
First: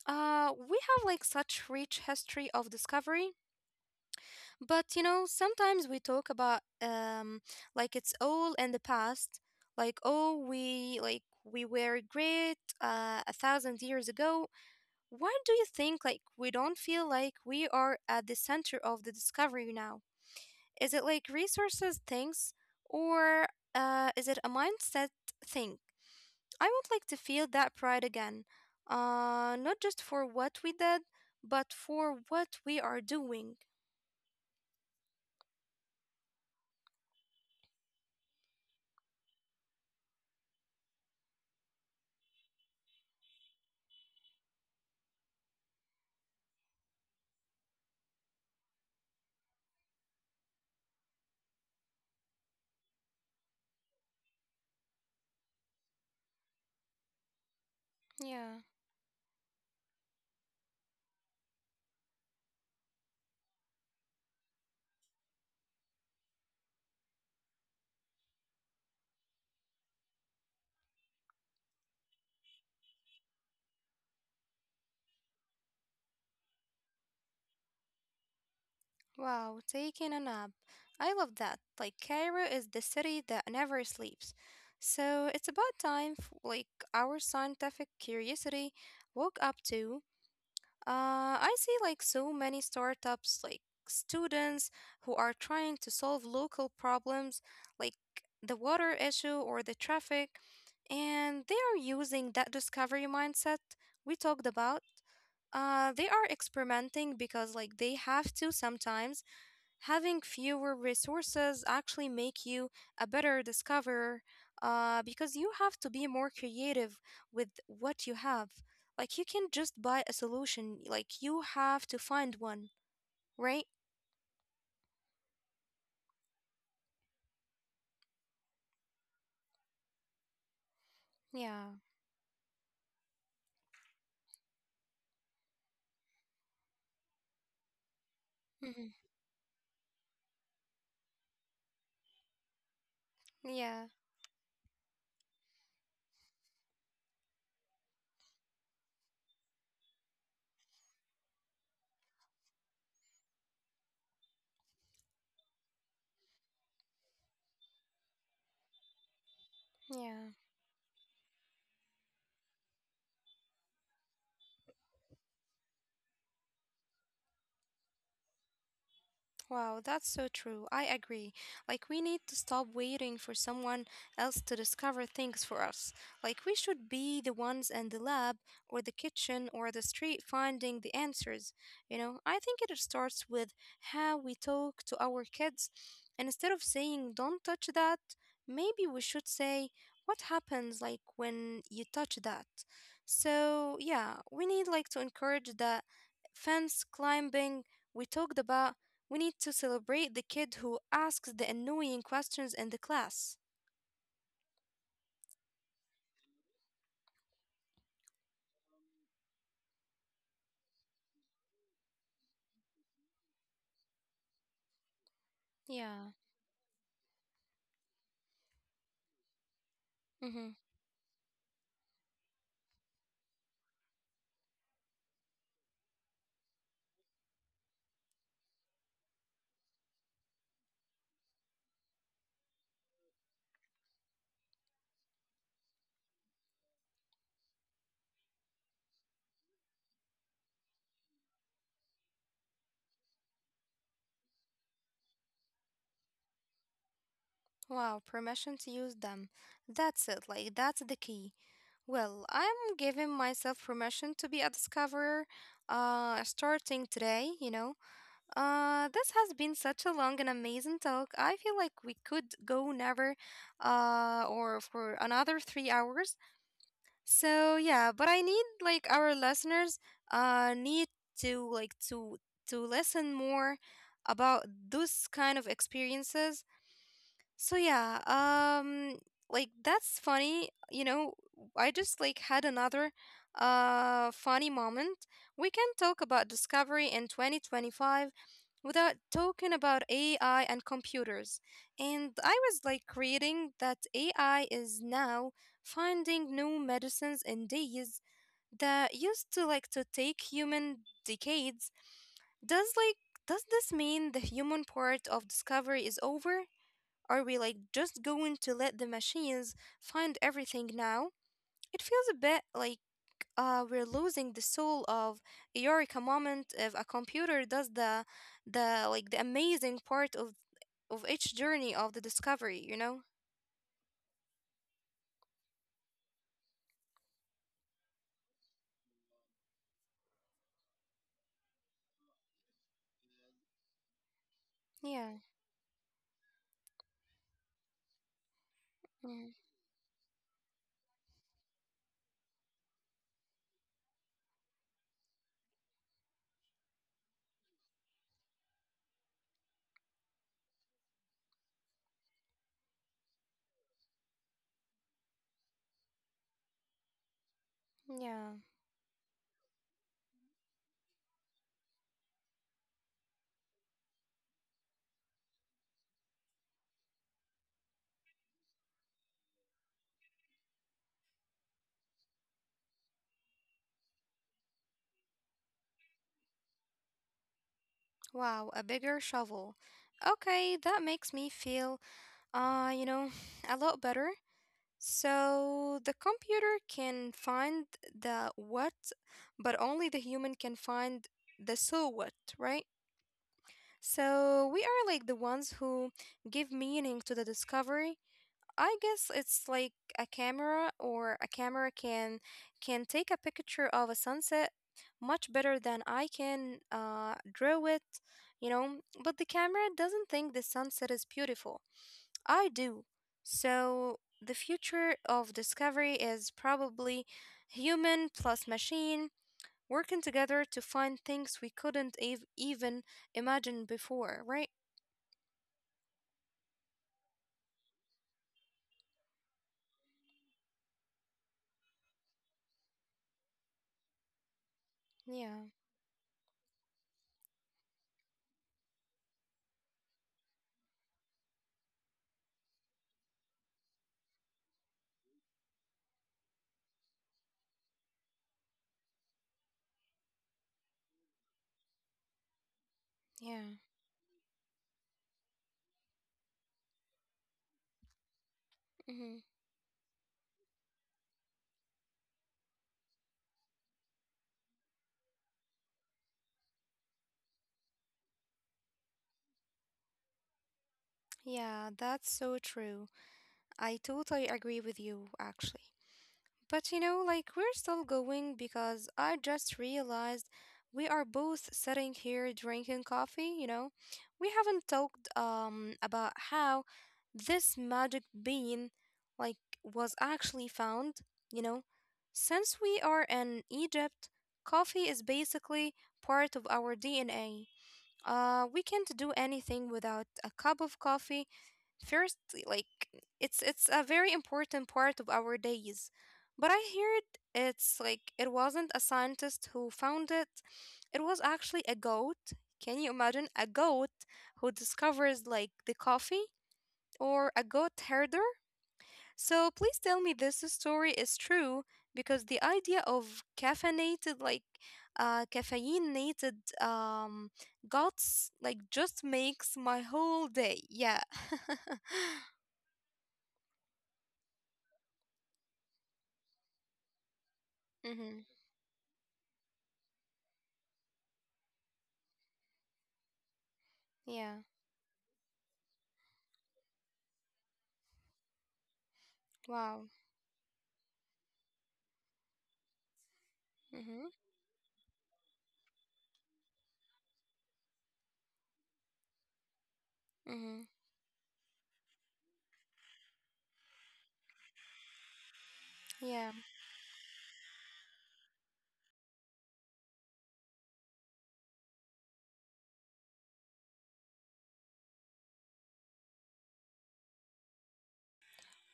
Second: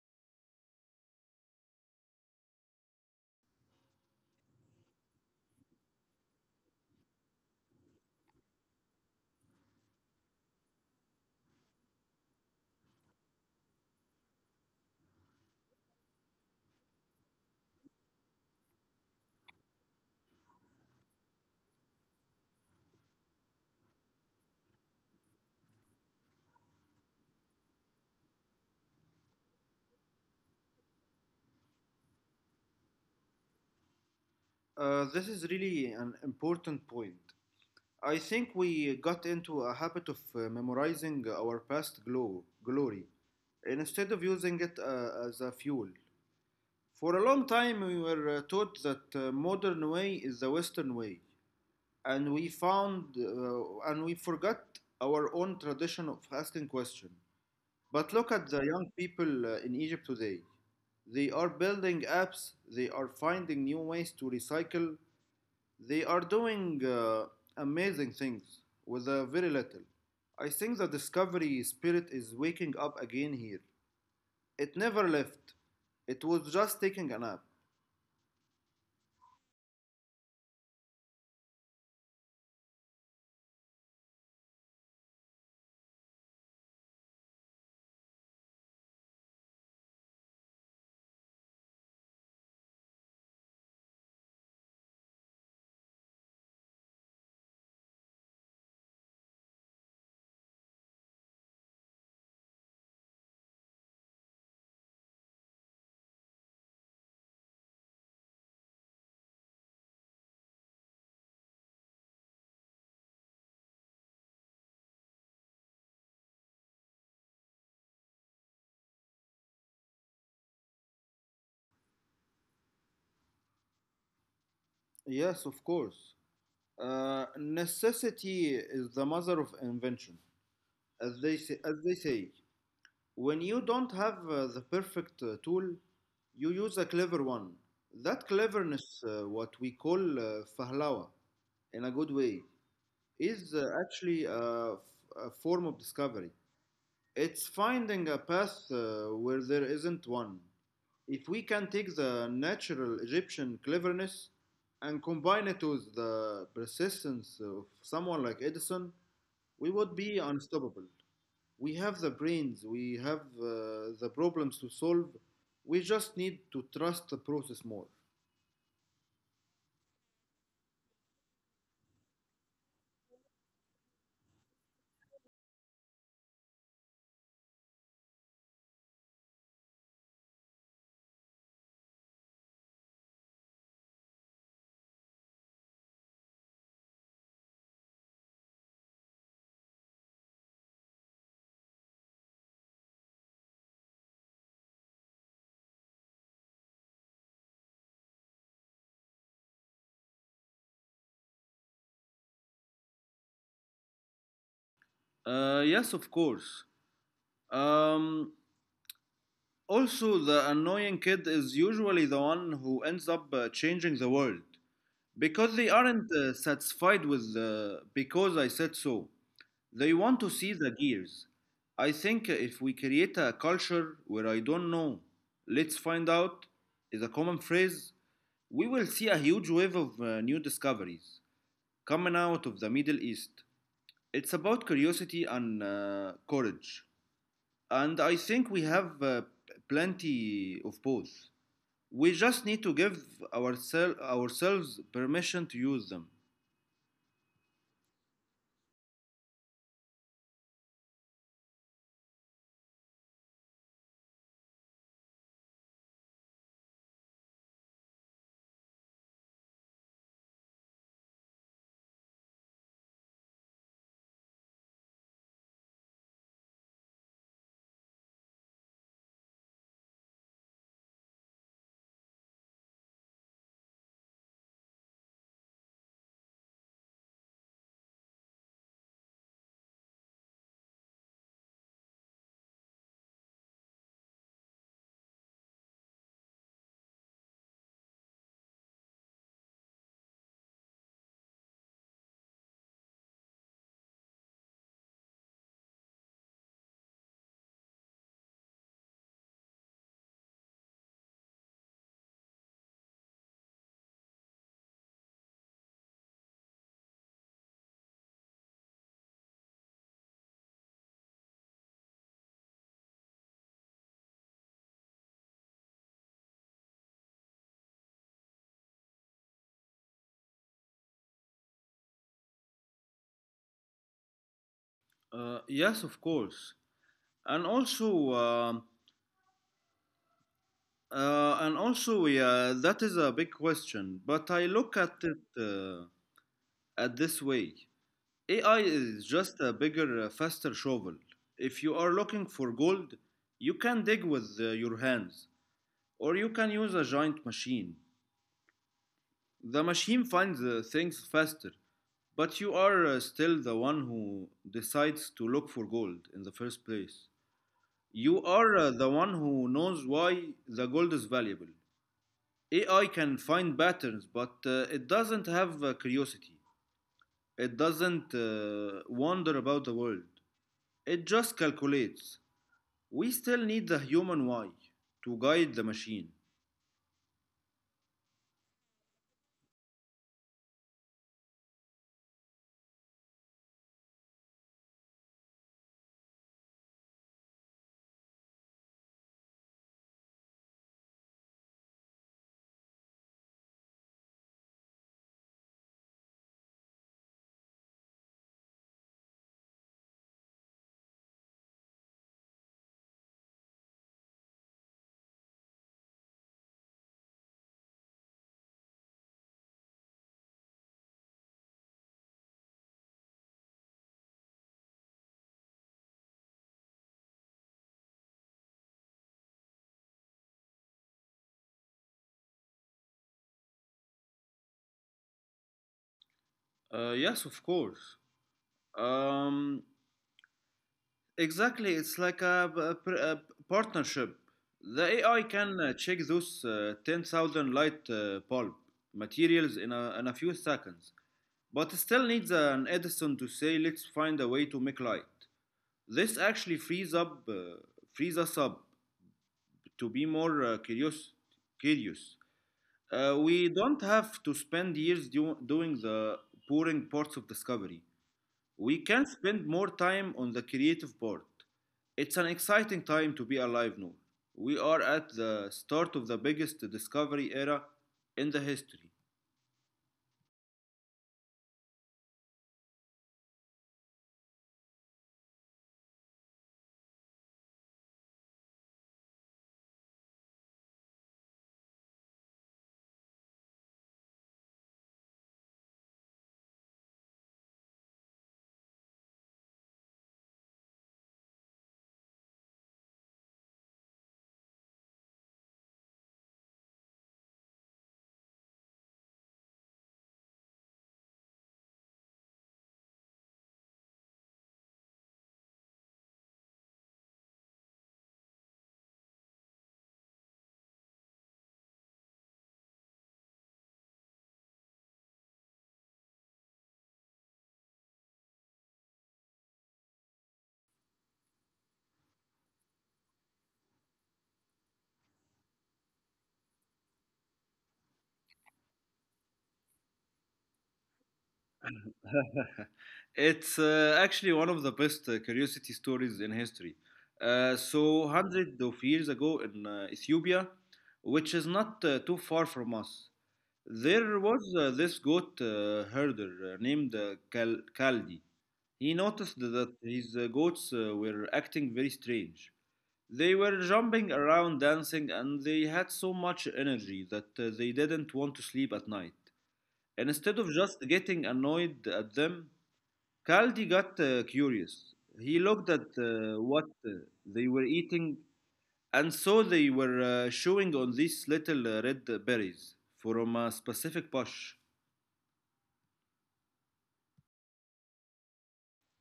Speaker 1: we have like such rich history of discovery, but sometimes we talk about like it's all in the past, like oh we like we were great a thousand years ago. Why do you think like we don't feel like we are at the center of the discovery now? Is it like resources things or is it a mindset thing? I would like to feel that pride again. Not just for what we did, but for what we are doing.
Speaker 2: This is really an important point. I think we got into a habit of memorizing our past glory instead of using it as a fuel. For a long time, we were taught that modern way is the Western way, and we found and we forgot our own tradition of asking questions. But look at
Speaker 1: Yeah.
Speaker 2: the young people in Egypt today. They are building apps, they are finding new ways to recycle, they are doing amazing things with very little. I think the discovery spirit is waking up again here. It never left, it was just taking a nap.
Speaker 1: Wow, taking a nap. I love that. Like Cairo is the city that never sleeps. So it's about time like our scientific curiosity woke up too. I see like so many startups, like students, who are trying to solve local problems like the water issue or the traffic, and they are using that discovery mindset we talked about. They are experimenting because like they have to. Sometimes having fewer resources actually make you a better discoverer, because you have to be more creative with what you have. Like you can just buy a solution, like you have to find one, right?
Speaker 2: Yes, of course. Necessity is the mother of invention, as they say.
Speaker 1: Yeah.
Speaker 2: As they say. When you don't have the perfect tool, you use a clever one. That
Speaker 1: Hmm.
Speaker 2: cleverness, what we call fahlawa, in a good way. is uh,
Speaker 1: Yeah,
Speaker 2: actually a, f- a form of discovery. It's finding a path where there isn't one. If we can take the natural Egyptian cleverness and combine it with the persistence of someone like Edison, we would be
Speaker 1: yeah.
Speaker 2: unstoppable. We have the brains, we have the problems to solve. We just need to trust the process more.
Speaker 1: Wow, that's so true. I agree. Like, we need to stop waiting for someone else to discover things for us. Like, we should be the ones in the lab or the kitchen or the street finding the answers. You know, I think it starts with how we talk to our kids. And instead of saying, don't touch that, maybe we should say, what happens like when you touch that? So, yeah, we need like to encourage that fence climbing we talked about. We need to celebrate the kid who asks the annoying questions in the class.
Speaker 2: Yes, of course. Um, Also, the annoying kid is usually the one who ends up changing the world because they
Speaker 1: Yeah.
Speaker 2: aren't satisfied with the because I said so. They want to
Speaker 1: Mm-hmm.
Speaker 2: see the gears. I think if we create a culture where I don't know, let's find out is a common phrase, we will see a huge wave of new discoveries coming out of the Middle East. It's about curiosity and courage and I think we have plenty of both. We just need to give ourselves permission to use them.
Speaker 1: Wow, permission to use them. That's it, like, that's the key. Well, I'm giving myself permission to be a discoverer starting today, This has been such a long and amazing talk. I feel like we could go never or for another 3 hours. So yeah, but I need like our listeners need to to listen more about those kind of experiences. So yeah, like that's funny, you know, I just like had another funny moment. We can talk about discovery in 2025 without talking about AI and computers. And I was like reading that AI is now finding new medicines and days that used to like to take human decades. Does like does this mean the human part of discovery is over? Are we like just going to let the machines find everything now? It feels a bit like we're losing the soul of a eureka moment if a computer does the amazing part of each journey of the discovery, you know?
Speaker 2: Yes, of course, and also. And also, yeah, that is a big question. But I look at
Speaker 1: Yeah.
Speaker 2: it at this way: AI is
Speaker 1: Mm,
Speaker 2: just a bigger, faster shovel. If you are looking for gold, you can dig with your hands, or you can use a giant machine. The machine finds things faster, but you are still the one who decides to look for gold in the first place. You
Speaker 1: yeah.
Speaker 2: are the one who knows why the gold is valuable. AI can find patterns, but it doesn't have curiosity. It doesn't wander about the world. It just calculates. We still need the human why to guide the machine.
Speaker 1: Wow, a bigger shovel. Okay, that makes me feel, uh, you know, a lot better. So the computer can find the what, but only the human can find the so what, right? So we are like the ones who give meaning to the discovery. I guess it's like a camera can take a picture of a sunset much better than I can draw it, you know, but the camera doesn't think the sunset is beautiful. I do. So, the future of discovery is probably human plus machine working together to find things we couldn't even imagine before, right?
Speaker 2: Yes, of course. Um, Exactly, it's like a, p- a pr- a partnership. The AI
Speaker 1: Yeah,
Speaker 2: can check those 10,000 light bulb materials in a few seconds, but it still needs an Edison to say, let's find a way to make light. This actually frees us up to be more curious. We
Speaker 1: yeah.
Speaker 2: don't have to spend years doing the boring parts of discovery. We can
Speaker 1: hmm
Speaker 2: spend more time on the creative part. It's an exciting time to be alive now. We are at the start of the biggest discovery era in the history.
Speaker 1: Yeah, that's so true. I totally agree with you, actually. But you know, like we're still going because I just realized we are both sitting here drinking coffee, you know. We haven't talked about how this magic bean like was actually found, you know. Since we are in Egypt, coffee is basically part of our DNA. We can't do anything without a cup of coffee first, like it's a very important part of our days. But I heard it wasn't a scientist who found it. It was actually a goat. Can you imagine a goat who discovers the coffee, or a goat herder? So please tell me this story is true because the idea of caffeinated goats just makes my whole day. Yeah.
Speaker 2: It's actually one of the best curiosity stories in history.
Speaker 1: Mm-hmm.
Speaker 2: Hundreds of years ago in Ethiopia, which is not too far from us, there was
Speaker 1: Yeah.
Speaker 2: this goat herder named Kaldi. He noticed that
Speaker 1: Wow.
Speaker 2: his goats were acting very strange. They were jumping
Speaker 1: Mm-hmm.
Speaker 2: around, dancing, and they had so much energy that they didn't want to sleep at night. Instead of
Speaker 1: Mm-hmm.
Speaker 2: just getting annoyed at them, Kaldi got curious. He looked at uh,
Speaker 1: Yeah.
Speaker 2: what uh, they were eating and saw they were chewing on these little red berries from a specific bush.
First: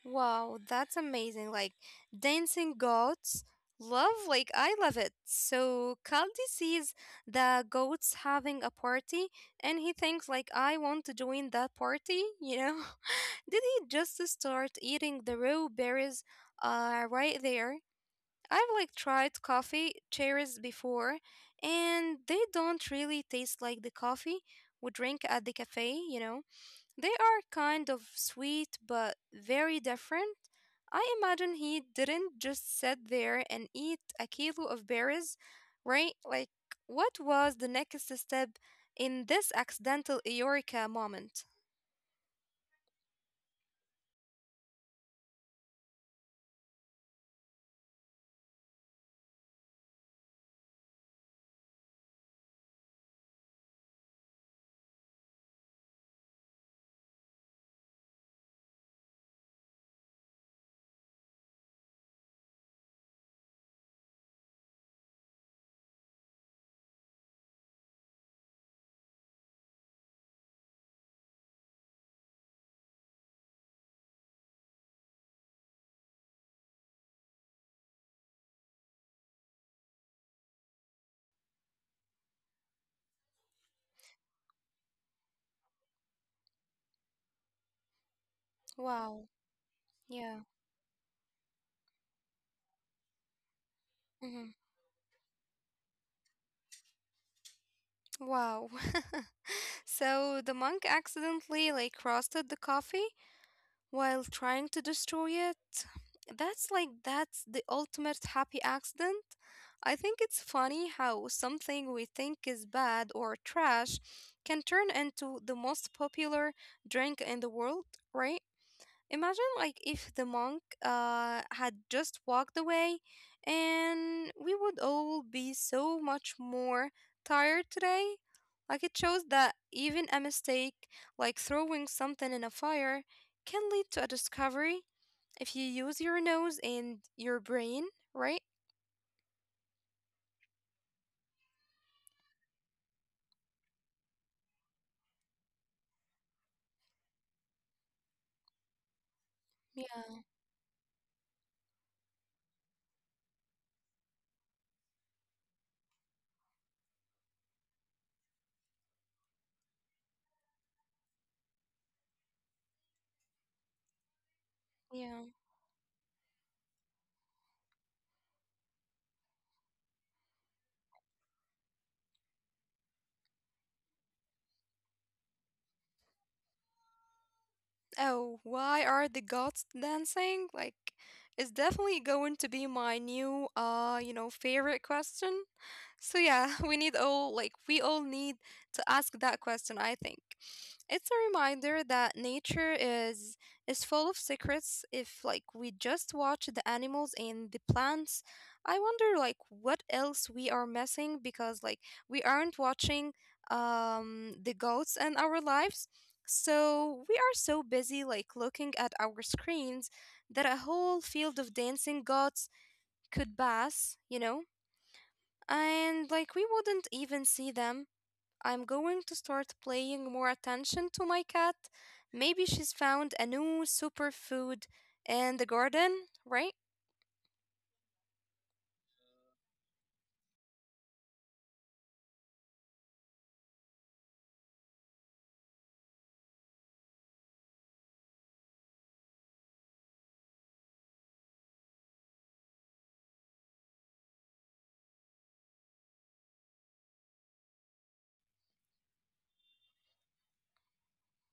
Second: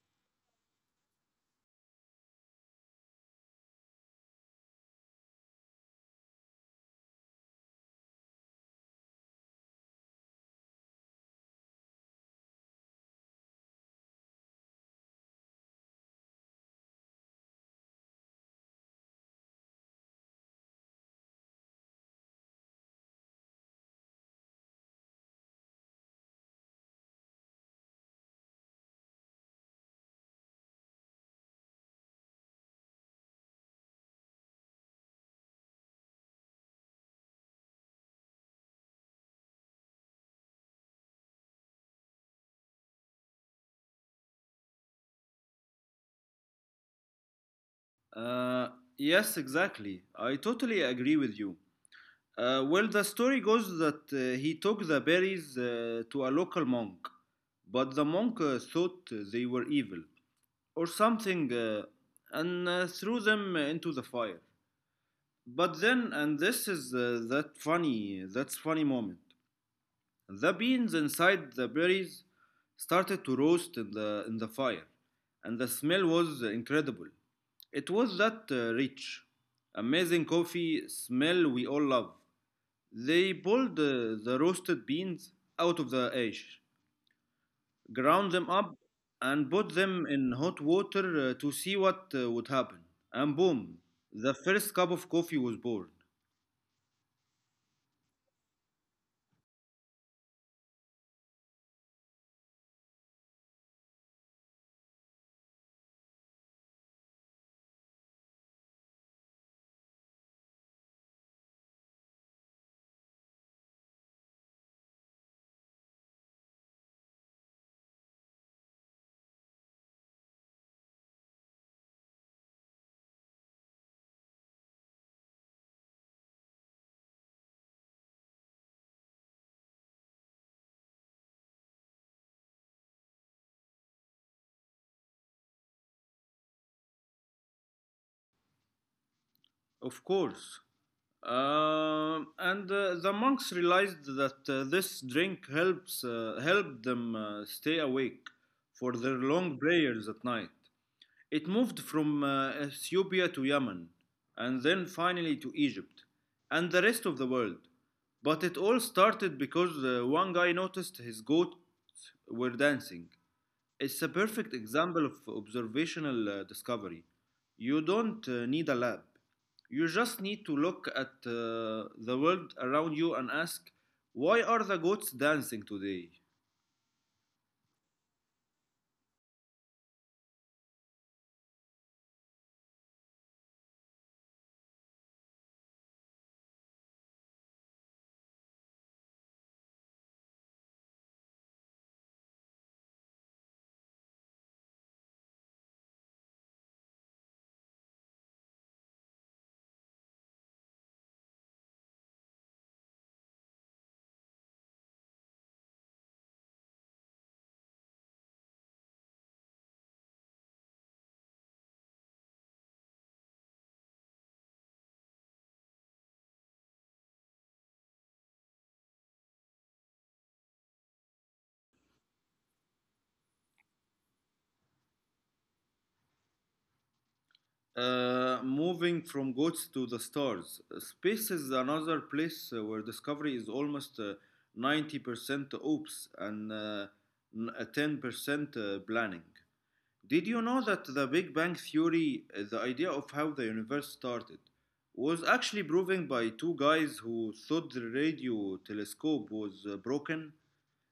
Speaker 1: Wow, that's amazing. Like dancing goats. Love, I love it. So Kaldi sees the goats having a party and he thinks, I want to join that party, you know? Did he just start eating the raw berries right there? I've tried coffee cherries before, and they don't really taste like the coffee we drink at the cafe, you know? They are kind of sweet but very different. I imagine he didn't just sit there and eat a kilo of berries, right? Like, what was the next step in this accidental Eureka moment?
Speaker 2: Uh, yes, exactly. I totally agree with you. Well, the story goes that he took the berries to a local monk, but the monk thought they were evil or something and threw them into the fire. But then, and this is that's funny moment. The beans inside the berries started to roast in the fire, and the smell was incredible. It was that rich, amazing coffee smell we all love. They pulled the roasted beans out of the ash, ground them up,
Speaker 1: Wow.
Speaker 2: and put
Speaker 1: Yeah.
Speaker 2: them in hot water to see what would happen. And boom,
Speaker 1: hmm
Speaker 2: the first cup of coffee was born.
Speaker 1: Wow. So the monk accidentally roasted the coffee while trying to destroy it. That's the ultimate happy accident. I think it's funny how something we think is bad or trash can turn into the most popular drink in the world, right? Imagine, if the monk had just walked away, and we would all be so much more tired today. Like it shows that even a mistake, like throwing something in a fire, can lead to a discovery if you use your nose and your brain, right?
Speaker 2: Of course. And the monks realized that this drink helps helped them stay awake for their long
Speaker 1: Yeah,
Speaker 2: prayers at night. It moved from Ethiopia to Yemen and then finally to Egypt and the rest of the world. But it all started because one guy noticed his goats were dancing. It's a perfect
Speaker 1: yeah.
Speaker 2: example of observational discovery. You don't need a lab. You just need to look at the world around you and ask, why are the goats dancing today?
Speaker 1: Oh, why are the gods dancing? Like, it's definitely going to be my new, you know, favorite question. So yeah, we all need to ask that question, I think. It's a reminder that nature is full of secrets if we just watch the animals and the plants. I wonder what else we are missing because we aren't watching the goats and our lives. So we are so busy looking at our screens that a whole field of dancing goats could pass, you know? And we wouldn't even see them. I'm going to start paying more attention to my cat. Maybe she's found a new superfood in the garden, right?
Speaker 2: Moving from goats to the stars, space is another place where discovery is almost 90% oops and 10% planning. Did you know that the Big Bang Theory, the idea of how the universe started, was actually proven by two guys who thought the radio telescope was broken?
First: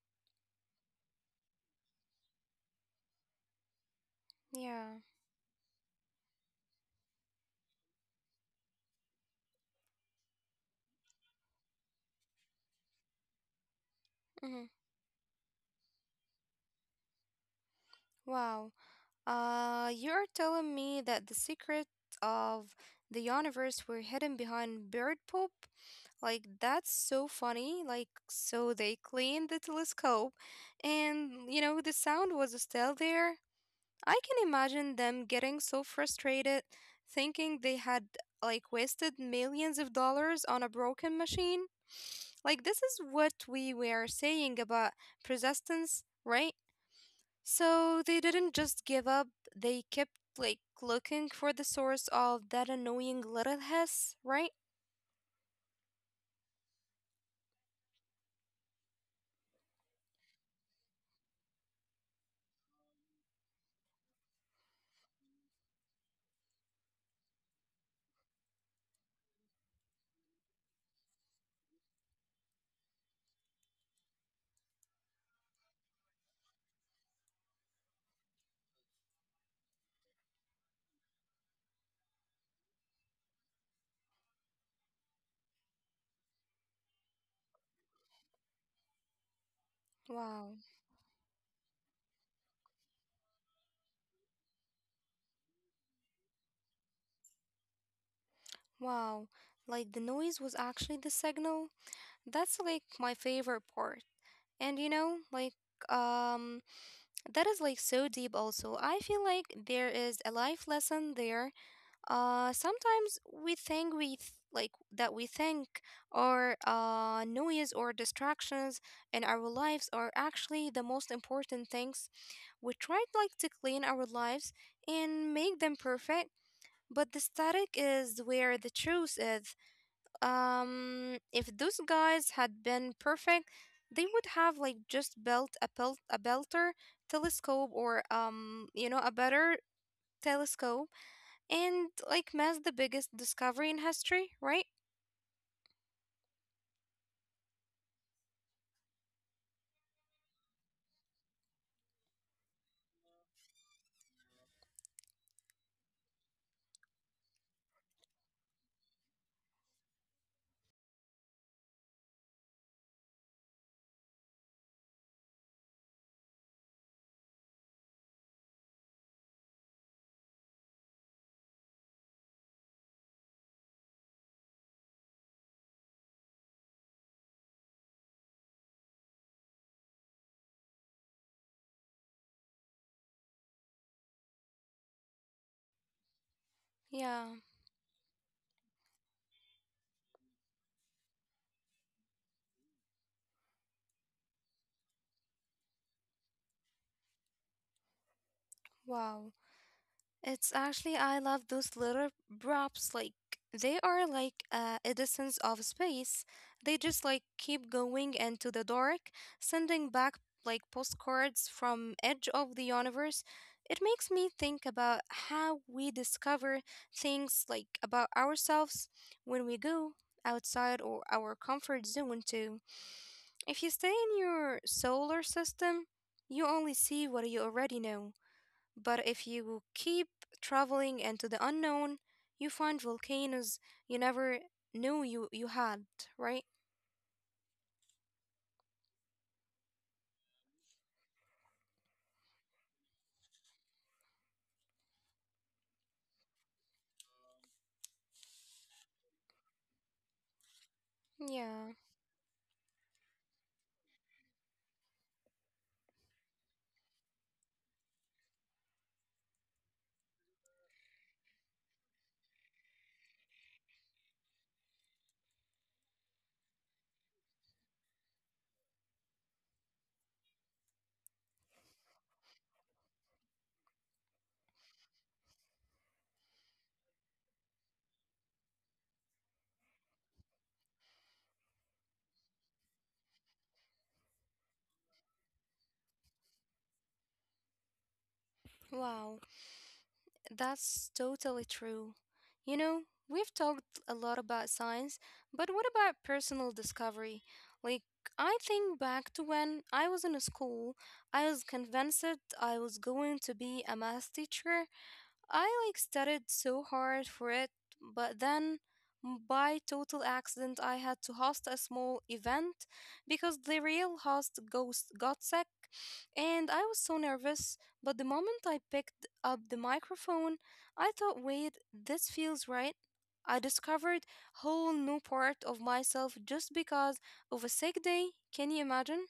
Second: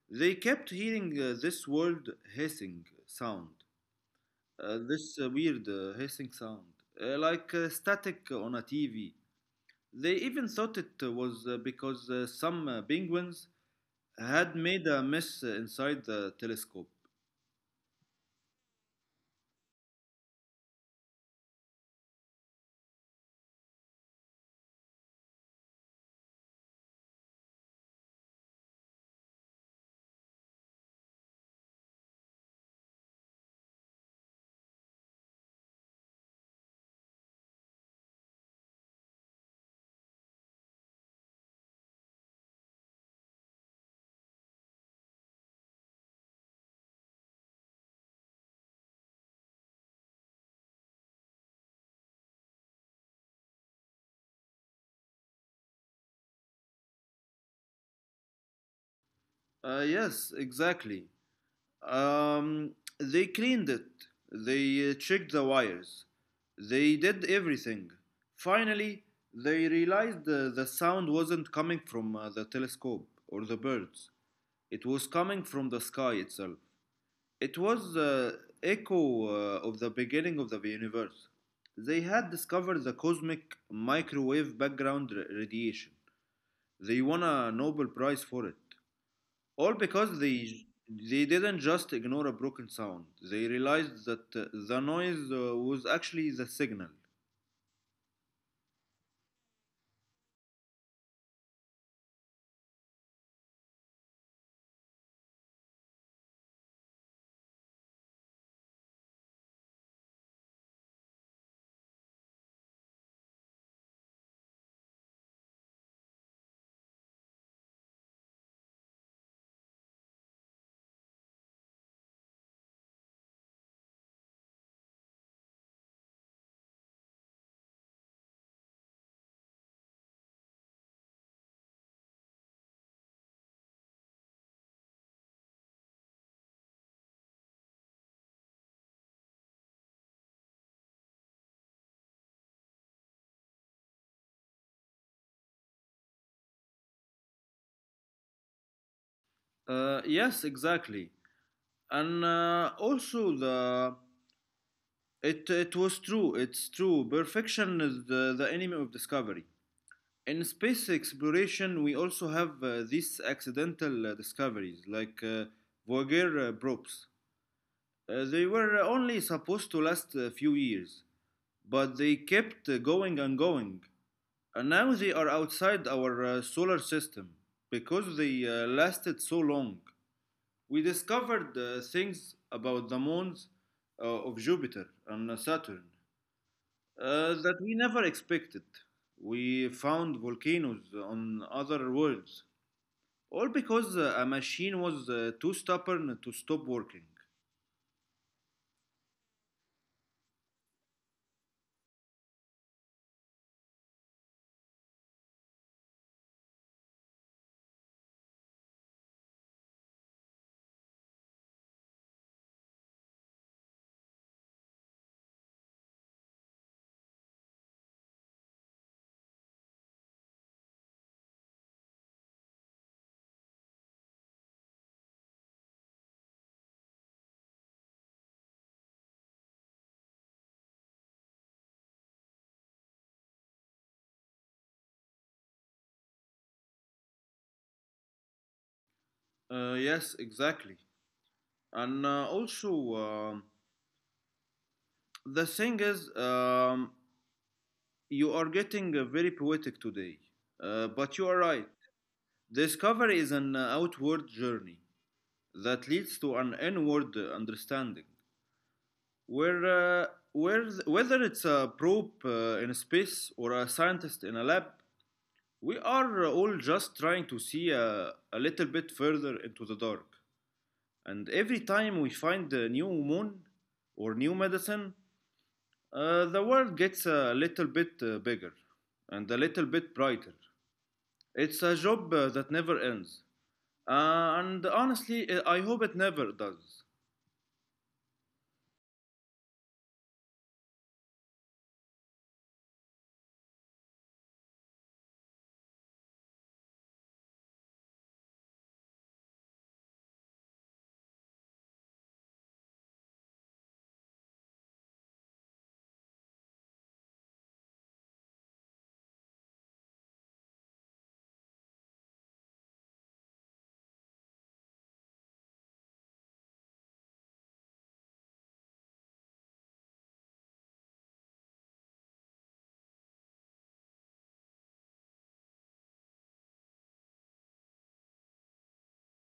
Speaker 2: They kept hearing this world hissing sound uh,
Speaker 1: Yeah.
Speaker 2: this uh, weird uh, hissing sound, like static on a TV. They even thought it was because some penguins had
Speaker 1: hmm
Speaker 2: made a mess inside the telescope.
Speaker 1: Wow. You're telling me that the secret of the universe were hidden behind bird poop? Like, that's so funny. Like, so they cleaned the telescope, and you know, the sound was still there. I can imagine them getting so frustrated thinking they had wasted millions of dollars on a broken machine. Like, this is what we were saying about persistence, right? So they didn't just give up, they kept looking for the source of that annoying little hiss, right?
Speaker 2: Yes, exactly. Um, they cleaned it, they checked the wires, they did everything. Finally, they realized the sound wasn't coming from the telescope or the birds, it was coming from the sky itself. It was the echo of the beginning of the universe. They had discovered the cosmic microwave background radiation. They won a Nobel Prize for it. All because
Speaker 1: Wow,
Speaker 2: they didn't just ignore a broken sound. They realized that the noise was actually the signal.
Speaker 1: wow. Like, the noise was actually the signal. That's like my favorite part. And you know, like, um, that is like so deep also. I feel like there is a life lesson there. Uh, sometimes we think we th- like that we think our noise or distractions in our lives are actually the most important things. We try to clean our lives and make them perfect, but the static is where the truth is. If those guys had been perfect, they would have just built a belt a belter telescope, or you know, a better telescope, and mass the biggest discovery in history, right?
Speaker 2: Yes, exactly. And also the it it was true. It's true. Perfection is the enemy of discovery. In space exploration, we also have these accidental discoveries, like Voyager probes. They were only supposed to last a few years, but they kept going and going. And now they are outside our solar system because they lasted so long. We discovered things about the moons of Jupiter and Saturn
Speaker 1: yeah
Speaker 2: that we never expected. We found volcanoes on other worlds. All because a machine was too stubborn to stop working.
Speaker 1: wow It's actually, I love those little props. Like they are like Edisons of space. They just keep going into the dark, sending back like postcards from edge of the universe. It makes me think about how we discover things about ourselves when we go outside or our comfort zone too. If you stay in your solar system, you only see what you already know. But if you keep traveling into the unknown, you find volcanoes you never knew you had, right?
Speaker 2: Yes, exactly. And also, the thing is, you are getting very poetic today. But you are right.
Speaker 1: Yeah,
Speaker 2: Discovery is an outward journey that leads to an inward understanding. Where, uh, Whether it's a probe in space or a scientist in a lab, we are all just trying to see a little bit further into the dark. And every time we find a new moon or new medicine, the world gets a little bit bigger and a little bit brighter. It's a job that never ends. And honestly, I hope it never does.
Speaker 1: wow, that's totally true. You know, we've talked a lot about science, but what about personal discovery? Like, I think back to when I was in school, I was convinced I was going to be a math teacher. I studied so hard for it, but then by total accident I had to host a small event because the real host ghost got sick and I was so nervous, but the moment I picked up the microphone, I thought, "Wait, this feels right." I discovered whole new part of myself just because of a sick day. Can you imagine?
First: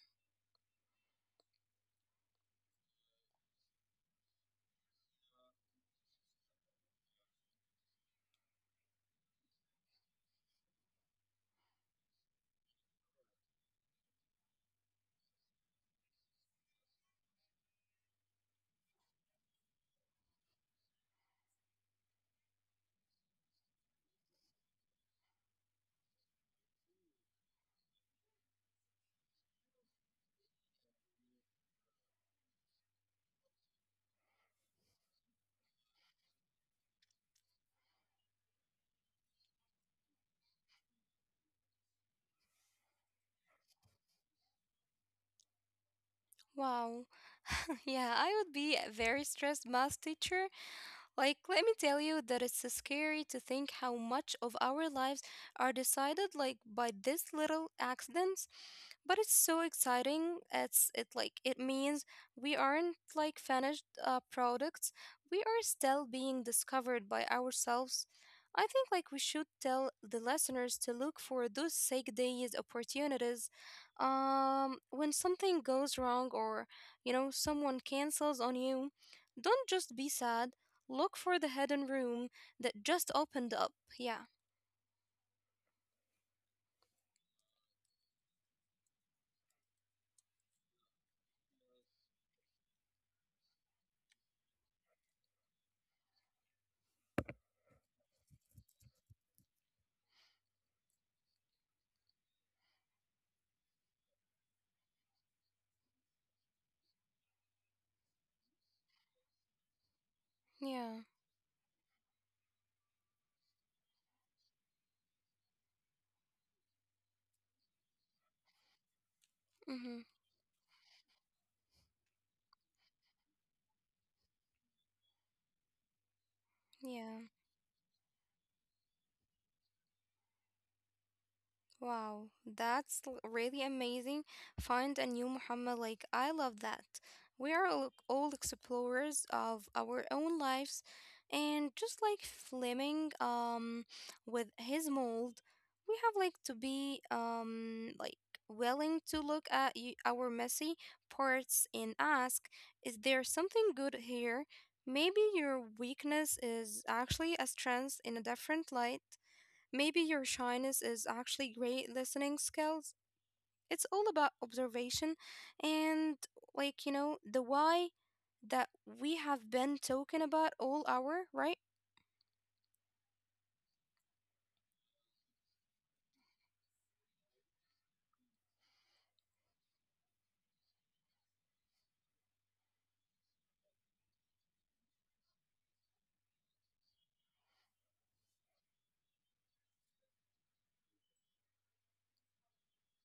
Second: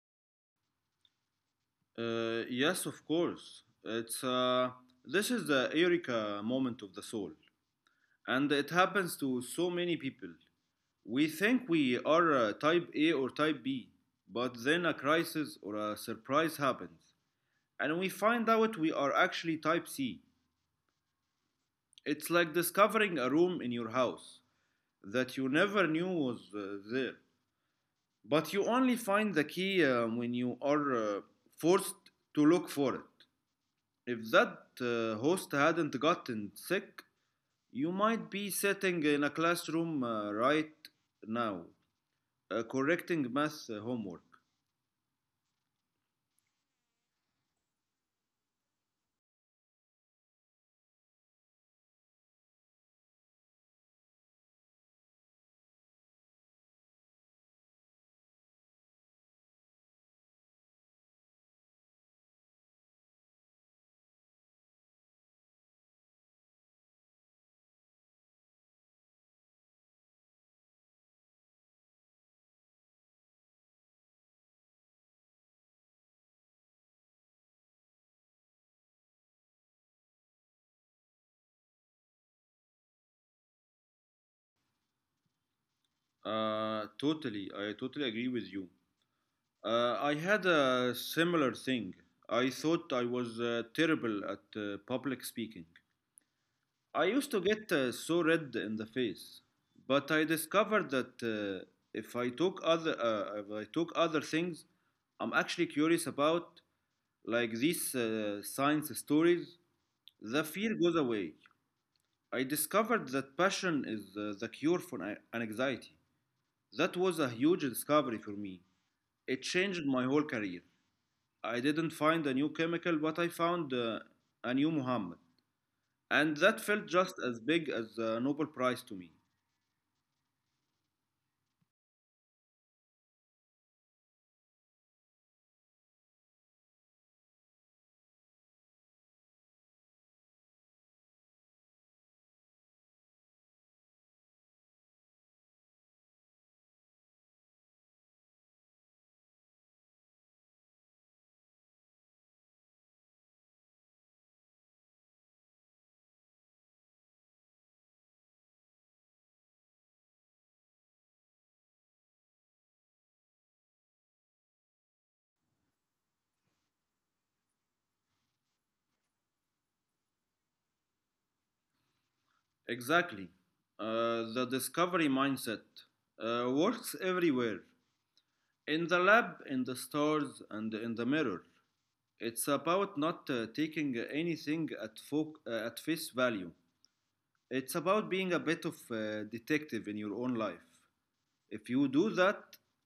Speaker 2: Yes, of course. It's this is the Eureka moment of the soul, and it happens to so many people. We think we are type A or type B, but then a crisis or a surprise happens, and we find out we are actually type C. It's like discovering a room in your house that you never knew was there, but you only find the key when you are forced to look for it. If that host hadn't gotten sick, you might be sitting in a classroom right now, correcting math homework.
Speaker 1: Wow. Yeah, I would be a very stressed math teacher. Like, let me tell you that it's scary to think how much of our lives are decided by these little accidents. But it's so exciting. It means we aren't like finished products. We are still being discovered by ourselves. I think we should tell the listeners to look for those sick days opportunities. When something goes wrong, or you know, someone cancels on you, don't just be sad. Look for the hidden room that just opened up. Yeah.
Speaker 2: Totally, I totally agree with you. I had a similar thing. I thought I was terrible at public speaking. I used to get so red in the face, but I discovered that if I took other things I'm actually curious about, like these science stories, the fear
Speaker 1: Yeah.
Speaker 2: goes away. I discovered that passion is the cure for anxiety. That was a huge discovery for me. It
Speaker 1: Mm-hmm.
Speaker 2: changed my whole career. I didn't find a new chemical, but I found a new Muhammad. And that felt
Speaker 1: Yeah.
Speaker 2: just as big as the Nobel Prize to me.
Speaker 1: Wow, that's really amazing. Find a new Muhammad. Like, I love that. We are all explorers of our own lives. And just like Fleming, with his mold, we have to be, willing to look at our messy parts and ask, is there something good here? Maybe your weakness is actually a strength in a different light. Maybe your shyness is actually great listening skills. It's all about observation and, you know, the why that we have been talking about all hour, right?
Speaker 2: Exactly. The discovery mindset works everywhere: in the lab, in the stores, and in the mirror. It's about not taking anything at face value. It's about being a bit of a detective in your own life. If you do that,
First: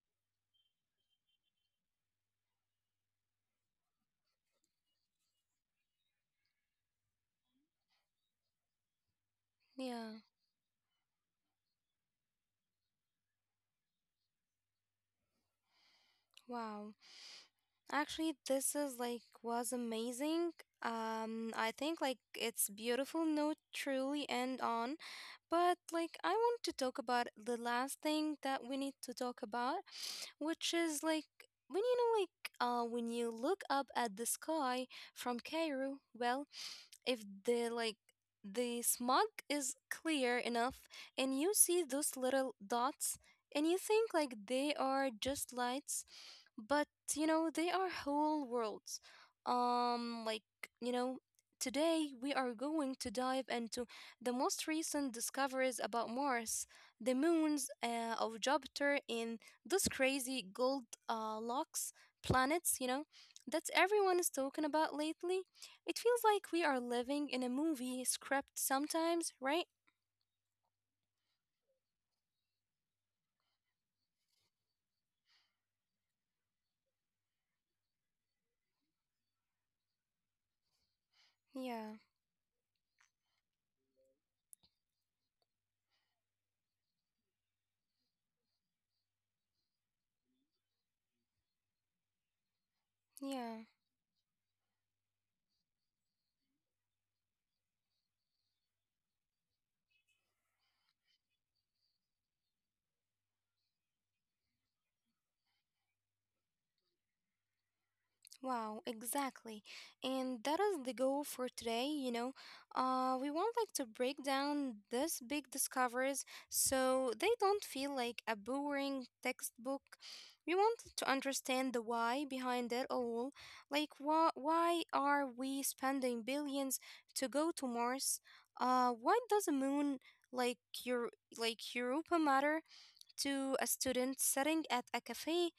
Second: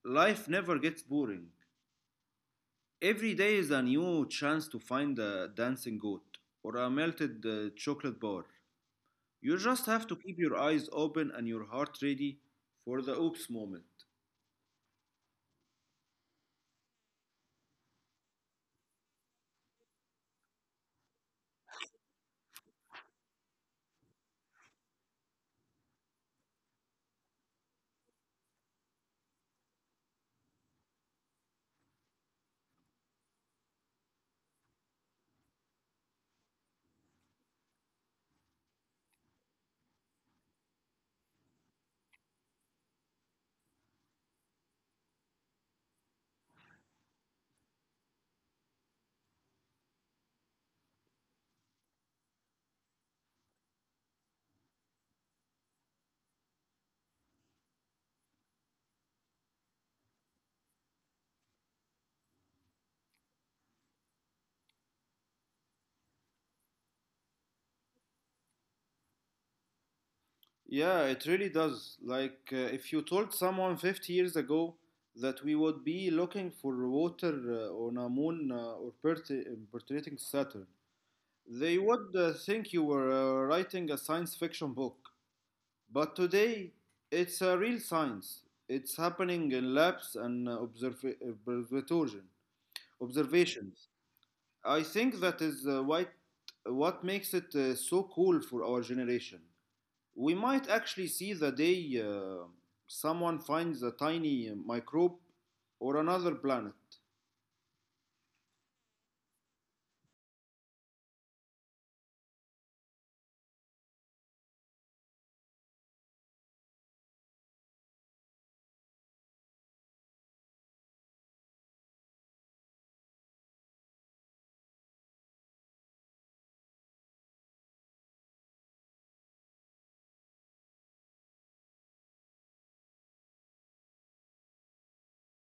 Speaker 2: life never gets boring. Every day is a new chance to find a dancing goat or a melted chocolate bar. You just have to
Speaker 1: Yeah.
Speaker 2: keep your eyes open and your heart ready for the oops moment.
Speaker 1: Wow. Actually, this is like was amazing. I think it's beautiful note truly end on, but I want to talk about the last thing that we need to talk about, which is when you know, when you look up at the sky from Cairo, well, if the smog is clear enough, and you see those little dots, and you think like they are just lights, but you know they are whole worlds, um like you know today we are going to dive into the most recent discoveries about Mars, the moons of Jupiter, and this crazy gold locks planets, you know, that everyone is talking about lately. It feels like we are living in a movie script sometimes, right?
Speaker 2: Yeah, it really does. Like, if you told someone 50 years ago that we would be looking for water on a moon or pertinating Saturn, they
Speaker 1: yeah
Speaker 2: would think you were writing a science fiction book. But today, it's a real science. It's happening in labs and observation,
Speaker 1: yeah
Speaker 2: observations. I think that is what makes it so cool for our generation. We might actually see the day someone finds a tiny microbe or another planet.
Speaker 1: Wow, exactly. And that is the goal for today, you know. We want to break down these big discoveries so they don't feel like a boring textbook. We want to understand the why behind it all. Like why are we spending billions to go to Mars? Why does a moon like your like Europa matter to a student sitting at a cafe?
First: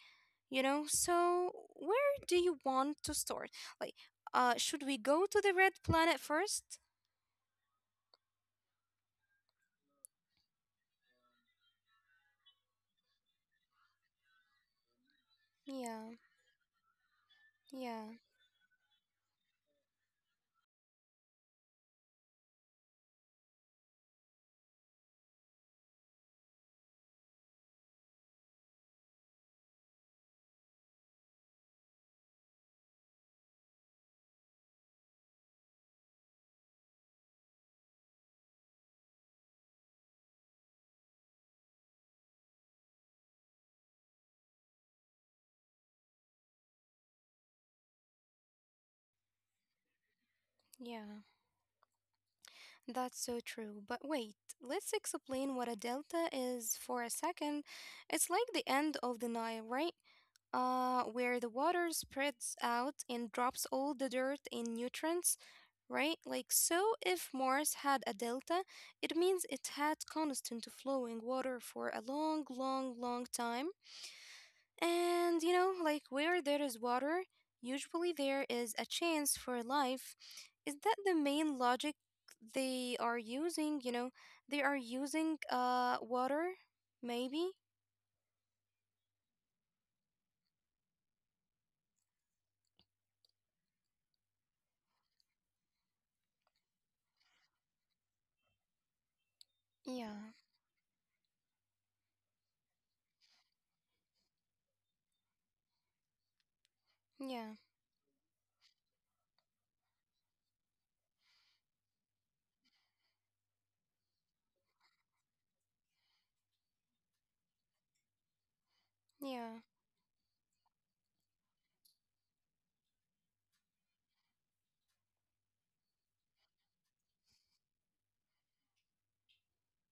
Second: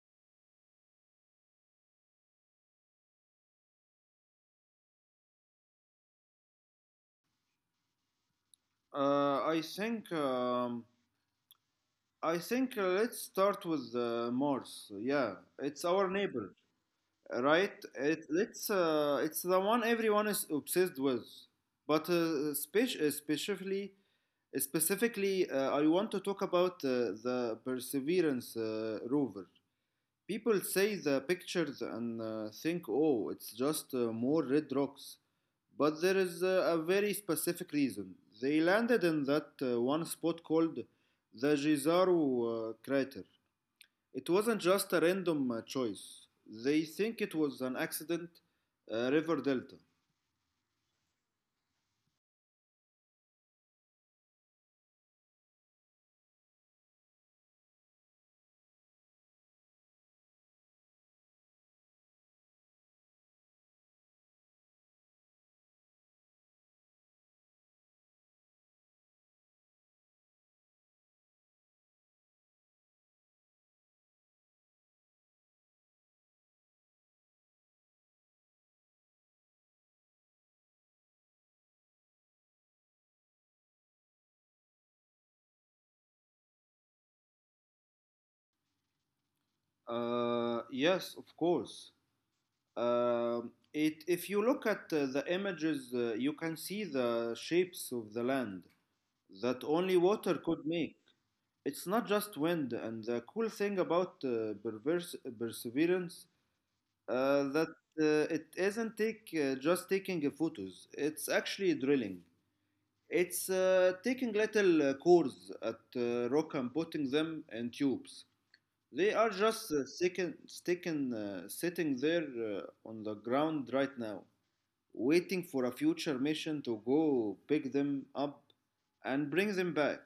Speaker 1: You know, so where do you want to start, like should we go to the red planet first?
Speaker 2: Uh, I think. Um, I think let's start with Mars. Yeah, it's our
Speaker 1: yeah
Speaker 2: neighbor, right?
Speaker 1: yeah
Speaker 2: It, it's uh, it's the one everyone is obsessed with, but specifically, I want to talk about the Perseverance rover. People say the pictures and think, oh, it's just more red rocks, but there is a very specific reason. They landed in that one spot called the Jezero crater. It wasn't just a random choice. They think it was an accident, River Delta.
Speaker 1: yeah, that's so true. But wait, let's explain what a delta is for a second. It's like the end of the Nile, right? Uh, where the water spreads out and drops all the dirt and nutrients, right? Like, so if Mars had a delta, it means it had constant flowing water for a long time. And you know, like where there is water, usually there is a chance for life. Is that the main logic they are using? You know, they are using water, maybe.
Speaker 2: Yes, of course. If you look at the images, you can see the shapes of the land that only
Speaker 1: Yeah,
Speaker 2: water could make. It's not just wind, and the cool thing about perseverance
Speaker 1: yeah,
Speaker 2: that it isn't take just taking photos. It's actually drilling. It's taking little cores at rock and putting them in tubes. They are just
Speaker 1: yeah.
Speaker 2: sitting there on the ground right now, waiting for a future mission to go pick them up and bring them back.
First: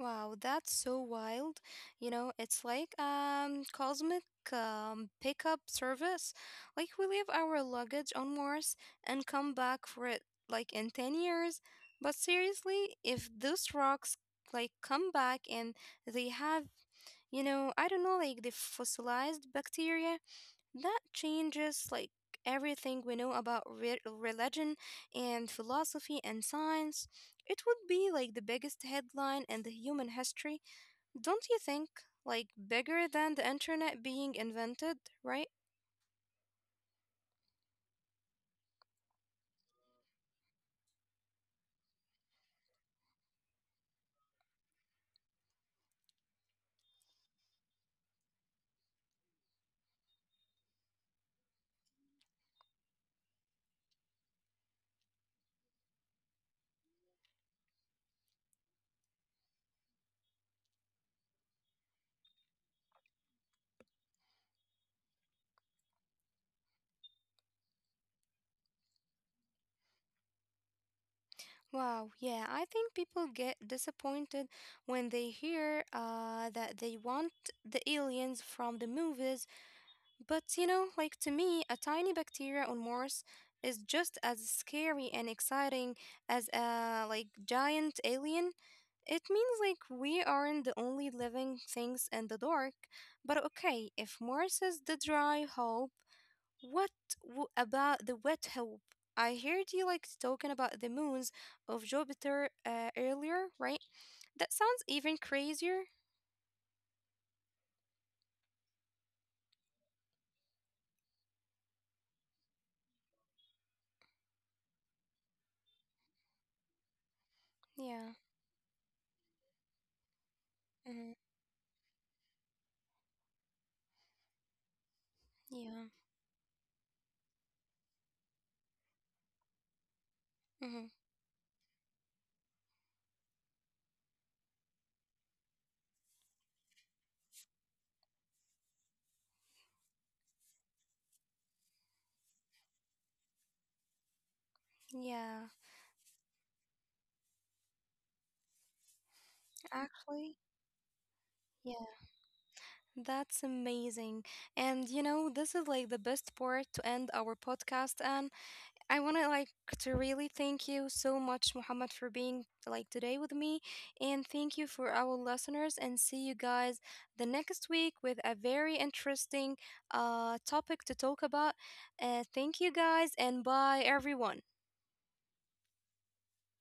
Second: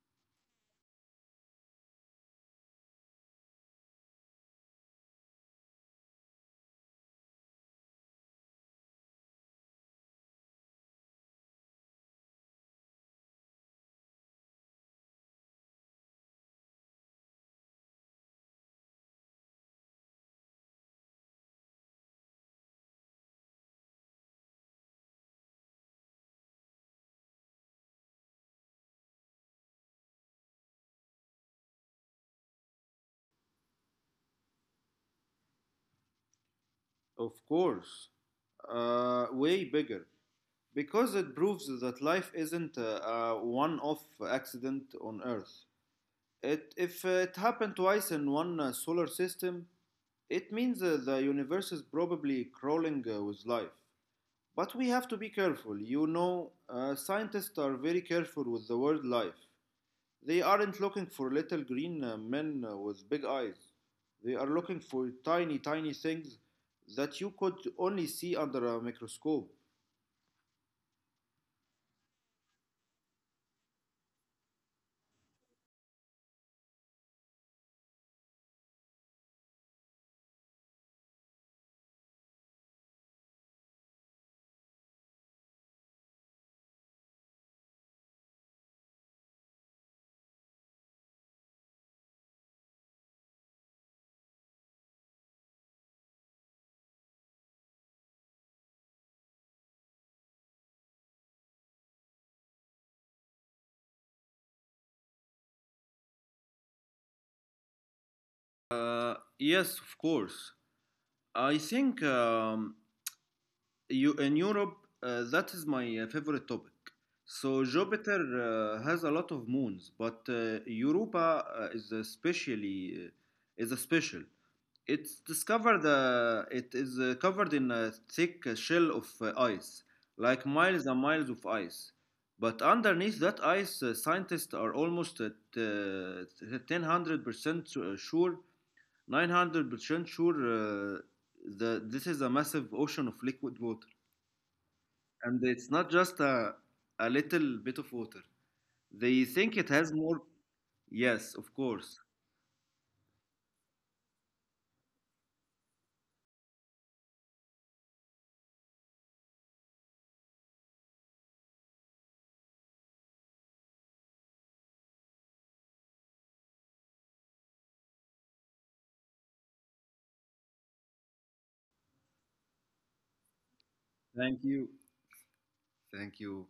Speaker 1: Wow, that's so wild. You know, it's like cosmic pickup service. Like we leave our luggage on Mars and come back for it like in 10 years. But seriously, if those rocks come back and they have, you know, I don't know, like the fossilized bacteria that changes like everything we know about religion and philosophy and science. It would be like the biggest headline in the human history, don't you think? Like bigger than the internet being invented, right?
Speaker 2: Of course, way bigger. Because it proves that life isn't a one off accident on Earth. It, if it happened twice in one solar system, it means the universe is probably crawling with life. But we have to be careful. You know, scientists are very careful with the word life. They aren't looking for little green men with big eyes. They are looking for tiny, tiny things that you could only see under a microscope.
Speaker 1: Wow, yeah, I think people get disappointed when they hear that they want the aliens from the movies. But you know, like to me, a tiny bacteria on Mars is just as scary and exciting as a like giant alien. It means like we aren't the only living things in the dark. But okay, if Mars is the dry hope, what about the wet hope? I heard you like talking about the moons of Jupiter earlier, right? That sounds even crazier.
Speaker 2: Yes of course. I think you, in Europe, that is my favorite topic. So
Speaker 1: Yeah.
Speaker 2: Jupiter has a lot of moons, but
Speaker 1: hmm
Speaker 2: Europa is a special. It's
Speaker 1: Yeah.
Speaker 2: discovered. It is covered in a thick shell of ice, like
Speaker 1: hmm
Speaker 2: miles and miles of ice. But underneath that ice, scientists are almost at 1000% sure, 900% sure that this is a massive ocean of liquid water, and
Speaker 1: Yeah.
Speaker 2: it's not just a little bit of water. They think it has more.
Speaker 1: Actually.
Speaker 2: Yes, of
Speaker 1: Yeah.
Speaker 2: course.
Speaker 1: That's amazing. And you know, this is like the best part to end our podcast. And I want to to really thank you so much, Muhammad, for being like today with me. And thank you for our listeners. And see you guys the next week with a very interesting topic to talk about. Thank you guys and bye, everyone.
Speaker 2: Thank you. Thank you.